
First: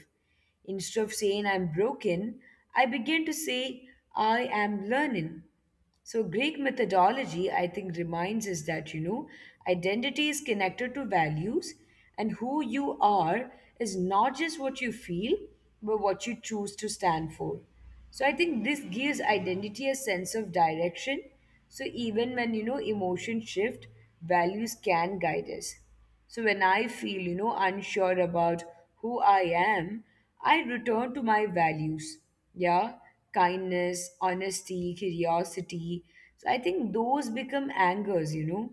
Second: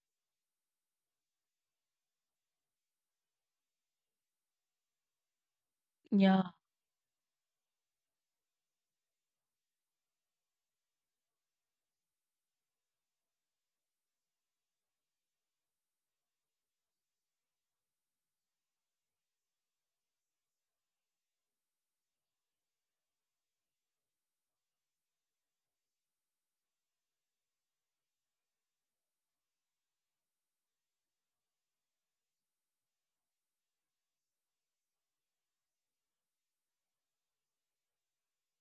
[SPEAKER 1] Instead of saying I'm broken, I begin to say I am learning. So,
[SPEAKER 2] Yeah,
[SPEAKER 1] Greek methodology, I think, reminds us that, you know, identity is connected to values, and who you are is not just what you feel, but what you choose to stand for. So, I think this gives identity a sense of direction, so even when you know emotions shift, values can guide us. So when I feel you know unsure about who I am, I return to my values. Yeah, kindness, honesty, curiosity. So I think those become anchors, you know.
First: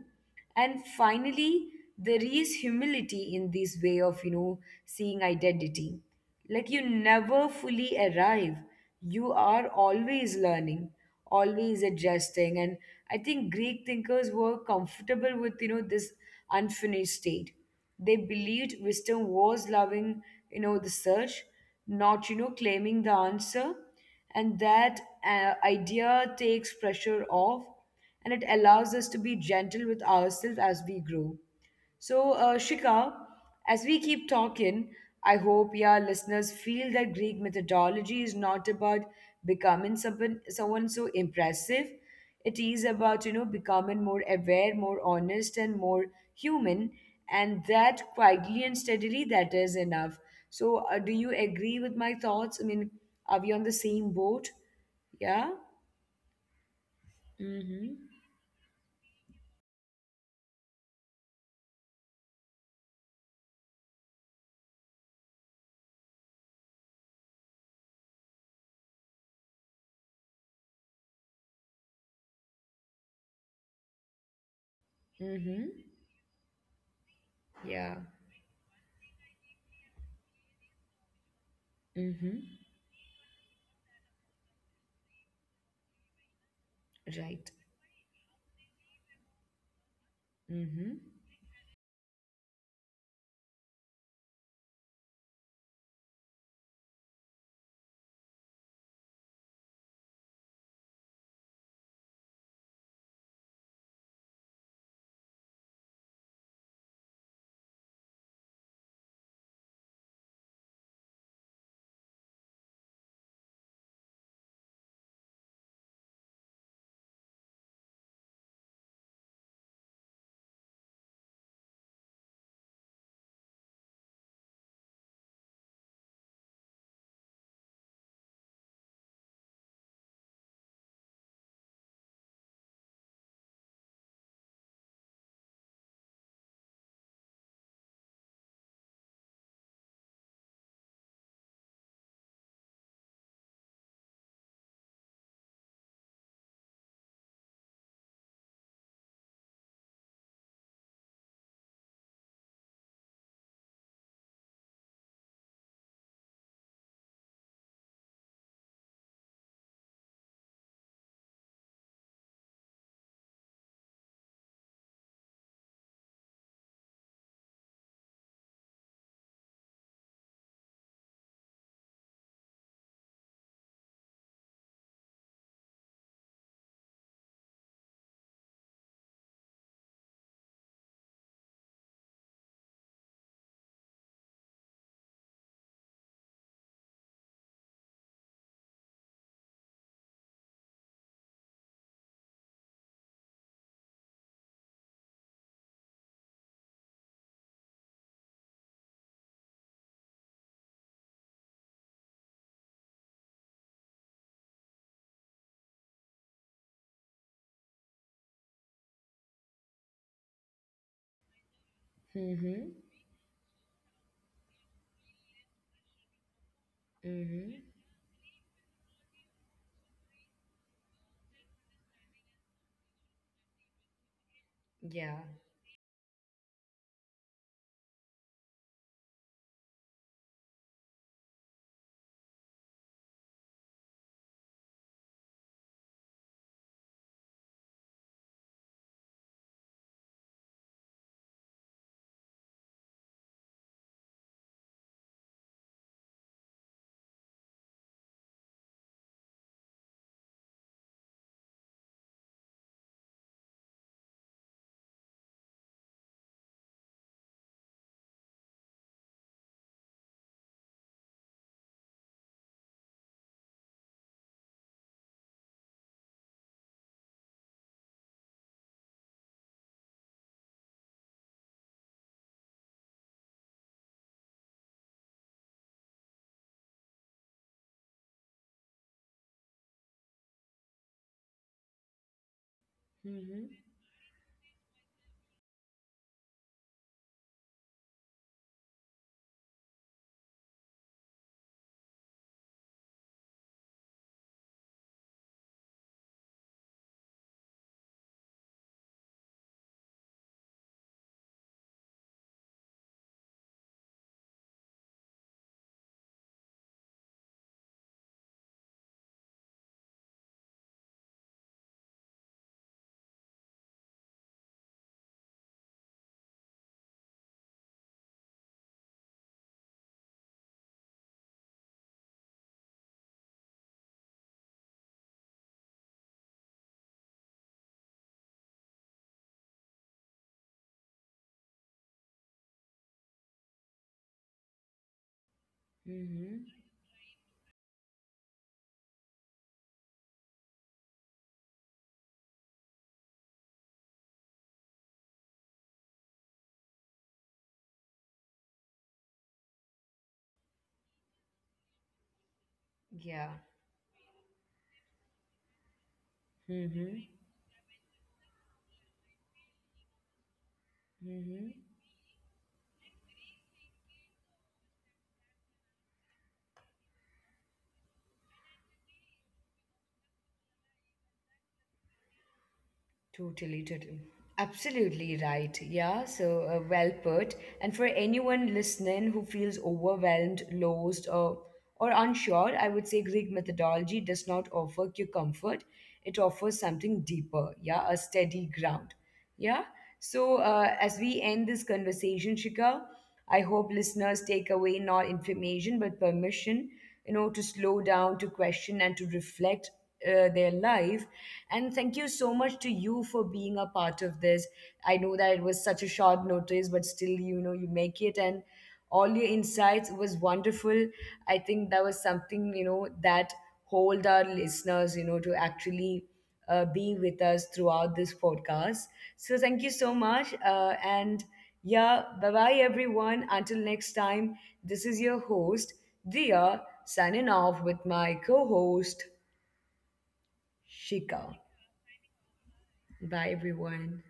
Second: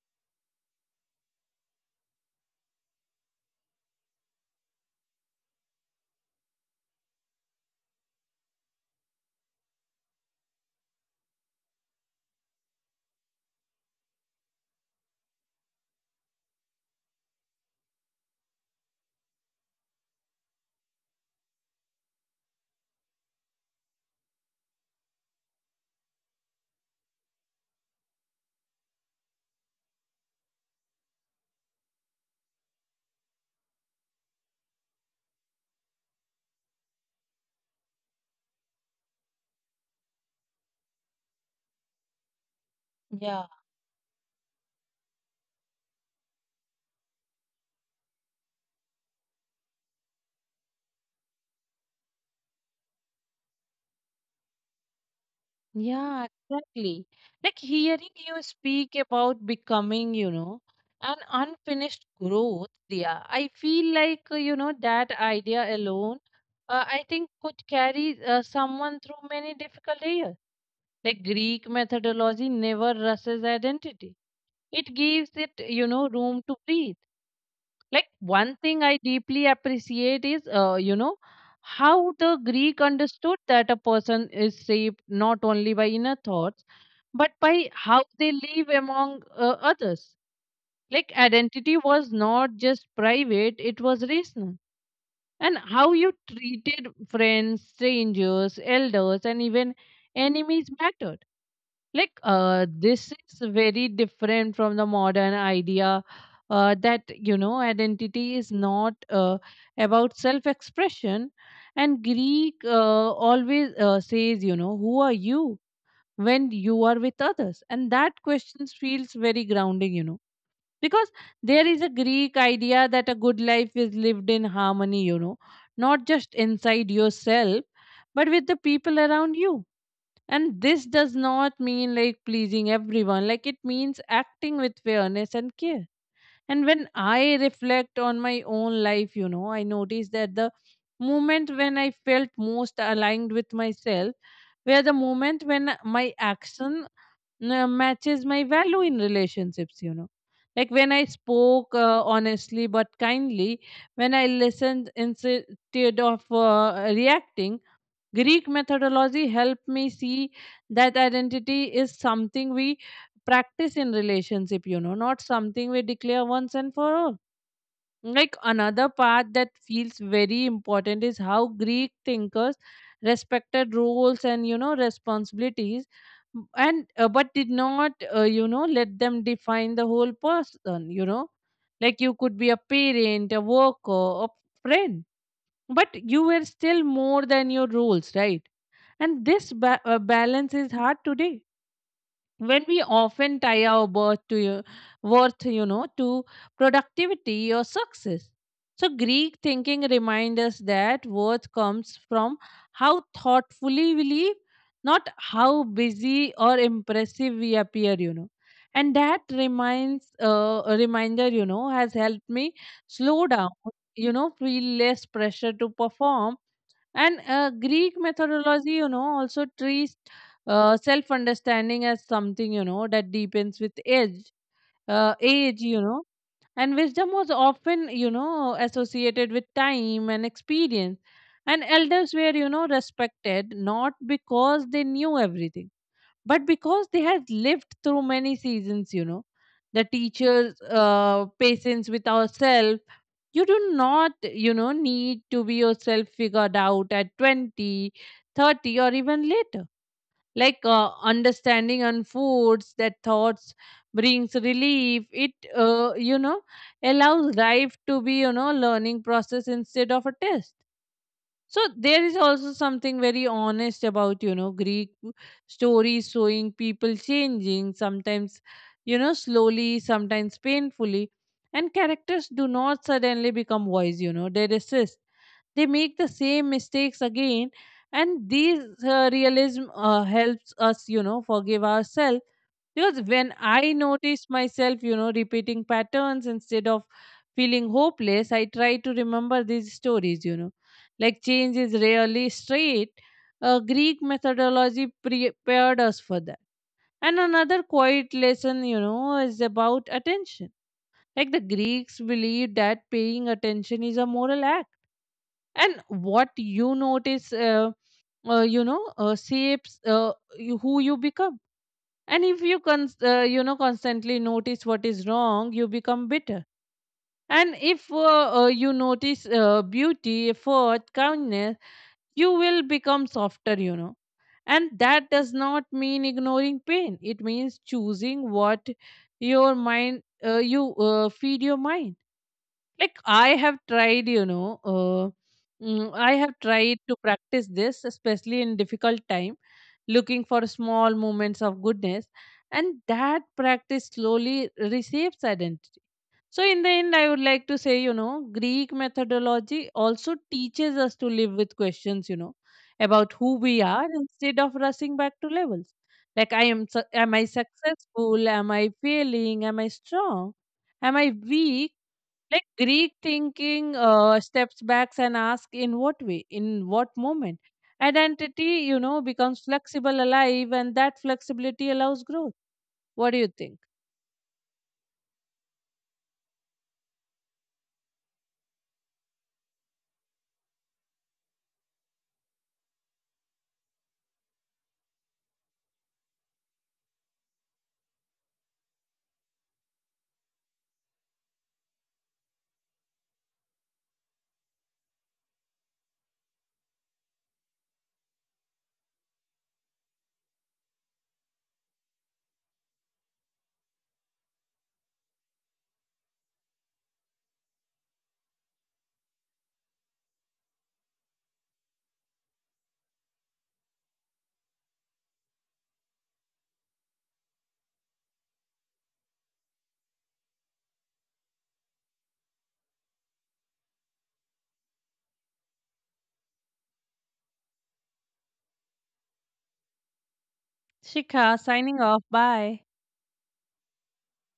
[SPEAKER 1] And finally there is humility in this way of you know seeing identity, like you never fully arrive, you are always learning, always adjusting, and I think Greek thinkers were comfortable with you know this unfinished state. They believed wisdom was loving you know the search, not you know claiming the answer. And that uh, idea takes pressure off, and it allows us to be gentle with ourselves as we grow. So, uh, Shika, as we keep talking, I hope your listeners feel that Greek methodology is not about becoming someone, someone so impressive. It is
[SPEAKER 2] yeah,
[SPEAKER 1] about, you know, becoming more aware, more honest, and more human. And that quietly and steadily, that is enough. So, uh, do you agree with my thoughts? I mean, are we on the same boat? Yeah?
[SPEAKER 2] yeah, exactly. Like hearing
[SPEAKER 1] Mm
[SPEAKER 2] you
[SPEAKER 1] hmm.
[SPEAKER 2] speak about becoming, you know, an unfinished growth, yeah, I feel like, uh, you know, that idea alone, uh, I think could carry uh, someone through many difficult years. Like Greek methodology never rushes identity. It gives it, you know,
[SPEAKER 1] Mm hmm.
[SPEAKER 2] room to breathe. Like one
[SPEAKER 1] Yeah.
[SPEAKER 2] thing I deeply appreciate is, uh, you know, how the Greek
[SPEAKER 1] Mm-hmm.
[SPEAKER 2] understood that a person is shaped not only by inner thoughts, but by how
[SPEAKER 1] Right.
[SPEAKER 2] they live among uh, others. Like
[SPEAKER 1] Mm-hmm.
[SPEAKER 2] identity was not just private, it was rational. And how you treated friends, strangers, elders, and even enemies mattered, like, uh, this is very different from the modern idea uh, that, you know identity is not uh, about self expression. And Greek, uh, always uh, says, you know who are you when you are with others? And that question feels very grounding you know because there is a Greek idea that a good life is lived in harmony you know not just inside yourself, but with the people around you. And this does not mean like pleasing everyone, like it means acting with fairness and care. And when I reflect on my own life, you know, I notice that the moment when I felt most aligned with myself were the moment when my action uh, matches my value in relationships, you know. Like when I spoke uh, honestly but kindly, when I listened instead of uh, reacting, Greek methodology helped me see that identity is something we practice in relationship, you know, not something we declare once and for all. Like another part that feels very important is how Greek thinkers respected roles and, you know, responsibilities, m- and uh, but did not, uh, you know let them define the whole person you know Like you could be a parent, a worker, a friend, but you were still more than your roles, right? And this ba- uh, balance is hard today, when we often tie our worth to your worth, you know, to productivity or success. So Greek thinking reminds us that worth comes from how thoughtfully we live, not how busy or impressive we appear, you know. And that reminds, uh, a reminder, you know, has helped me
[SPEAKER 1] Mm-hmm.
[SPEAKER 2] slow down, you know, feel less pressure to perform. And uh, Greek
[SPEAKER 1] Mm-hmm.
[SPEAKER 2] methodology, you know, also treats uh, self understanding as something, you know, that deepens with age, uh, age,
[SPEAKER 1] Yeah.
[SPEAKER 2] you know. And wisdom was often, you know, associated with time and experience. And elders were, you know, respected not because they knew everything, but because they had lived through many seasons, you know. The teachers' uh, patience with ourselves. You do not, you know need to be yourself figured out at twenty, thirty, or even later. Like uh, understanding on foods that thoughts brings relief. It uh, you know allows life to be, you know learning process instead of a test. So there is also something very honest about, you know, Greek stories showing people changing, sometimes, you know, slowly, sometimes painfully. And characters do not suddenly become wise, you know, they resist. They make the same mistakes again. And this uh, realism uh, helps us, you know, forgive ourselves, because when I
[SPEAKER 1] Mm-hmm.
[SPEAKER 2] notice myself, you know, repeating patterns instead of feeling hopeless, I try to remember these stories, you know. Like change is rarely straight. Uh, Greek methodology prepared us for that. And another quiet lesson, you know, is about attention. Like the Greeks believed that paying attention is a moral act. And what you notice, uh, uh, you know, uh, shapes uh, you, who you become. And if you cons uh, you know constantly notice what is wrong, you become bitter. And if uh, uh, you notice uh, beauty, effort, kindness, you will become softer, you know. And that does not mean ignoring pain. It means choosing what your mind, uh, you, uh, feed your mind. Like I have tried, you know uh, mm, I have tried
[SPEAKER 1] Mm-hmm.
[SPEAKER 2] to practice this especially in difficult time, looking for small moments of goodness. And that practice slowly receives identity. So in the end, I would like to say, you know Greek methodology also teaches us to live with questions, you know about who we
[SPEAKER 1] Yeah.
[SPEAKER 2] are instead of rushing back to levels. Like, i am su- am I
[SPEAKER 1] Mm-hmm.
[SPEAKER 2] successful? Am I failing? Am I strong? Am I weak?
[SPEAKER 1] Mm-hmm.
[SPEAKER 2] Like Greek thinking, uh, steps back and asks, in what way, in what moment? Identity, you know, becomes flexible, alive, and that flexibility allows growth. What do you think?
[SPEAKER 1] Totally, totally. Absolutely right. Yeah. So uh, well put. And for anyone listening who feels overwhelmed, lost, or or unsure, I would say Greek methodology does not offer you comfort. It offers something deeper. Yeah, a steady ground. Yeah. So, uh, as we end this conversation, Shika, I hope listeners take away not information but permission, you know, to slow down, to question, and to reflect uh, their life. And thank you so much to you for being a part of this. I know that it was such a short notice, but still, you know, you make it. And all your insights was wonderful. I think that was something you know that hold our listeners you know to actually uh, be with us throughout this podcast. So thank you so much uh, and yeah, bye bye everyone, until next time. This is your host Dia signing off with my co-host
[SPEAKER 2] Shikha
[SPEAKER 1] Shika.
[SPEAKER 2] signing off. Bye.
[SPEAKER 1] Bye everyone.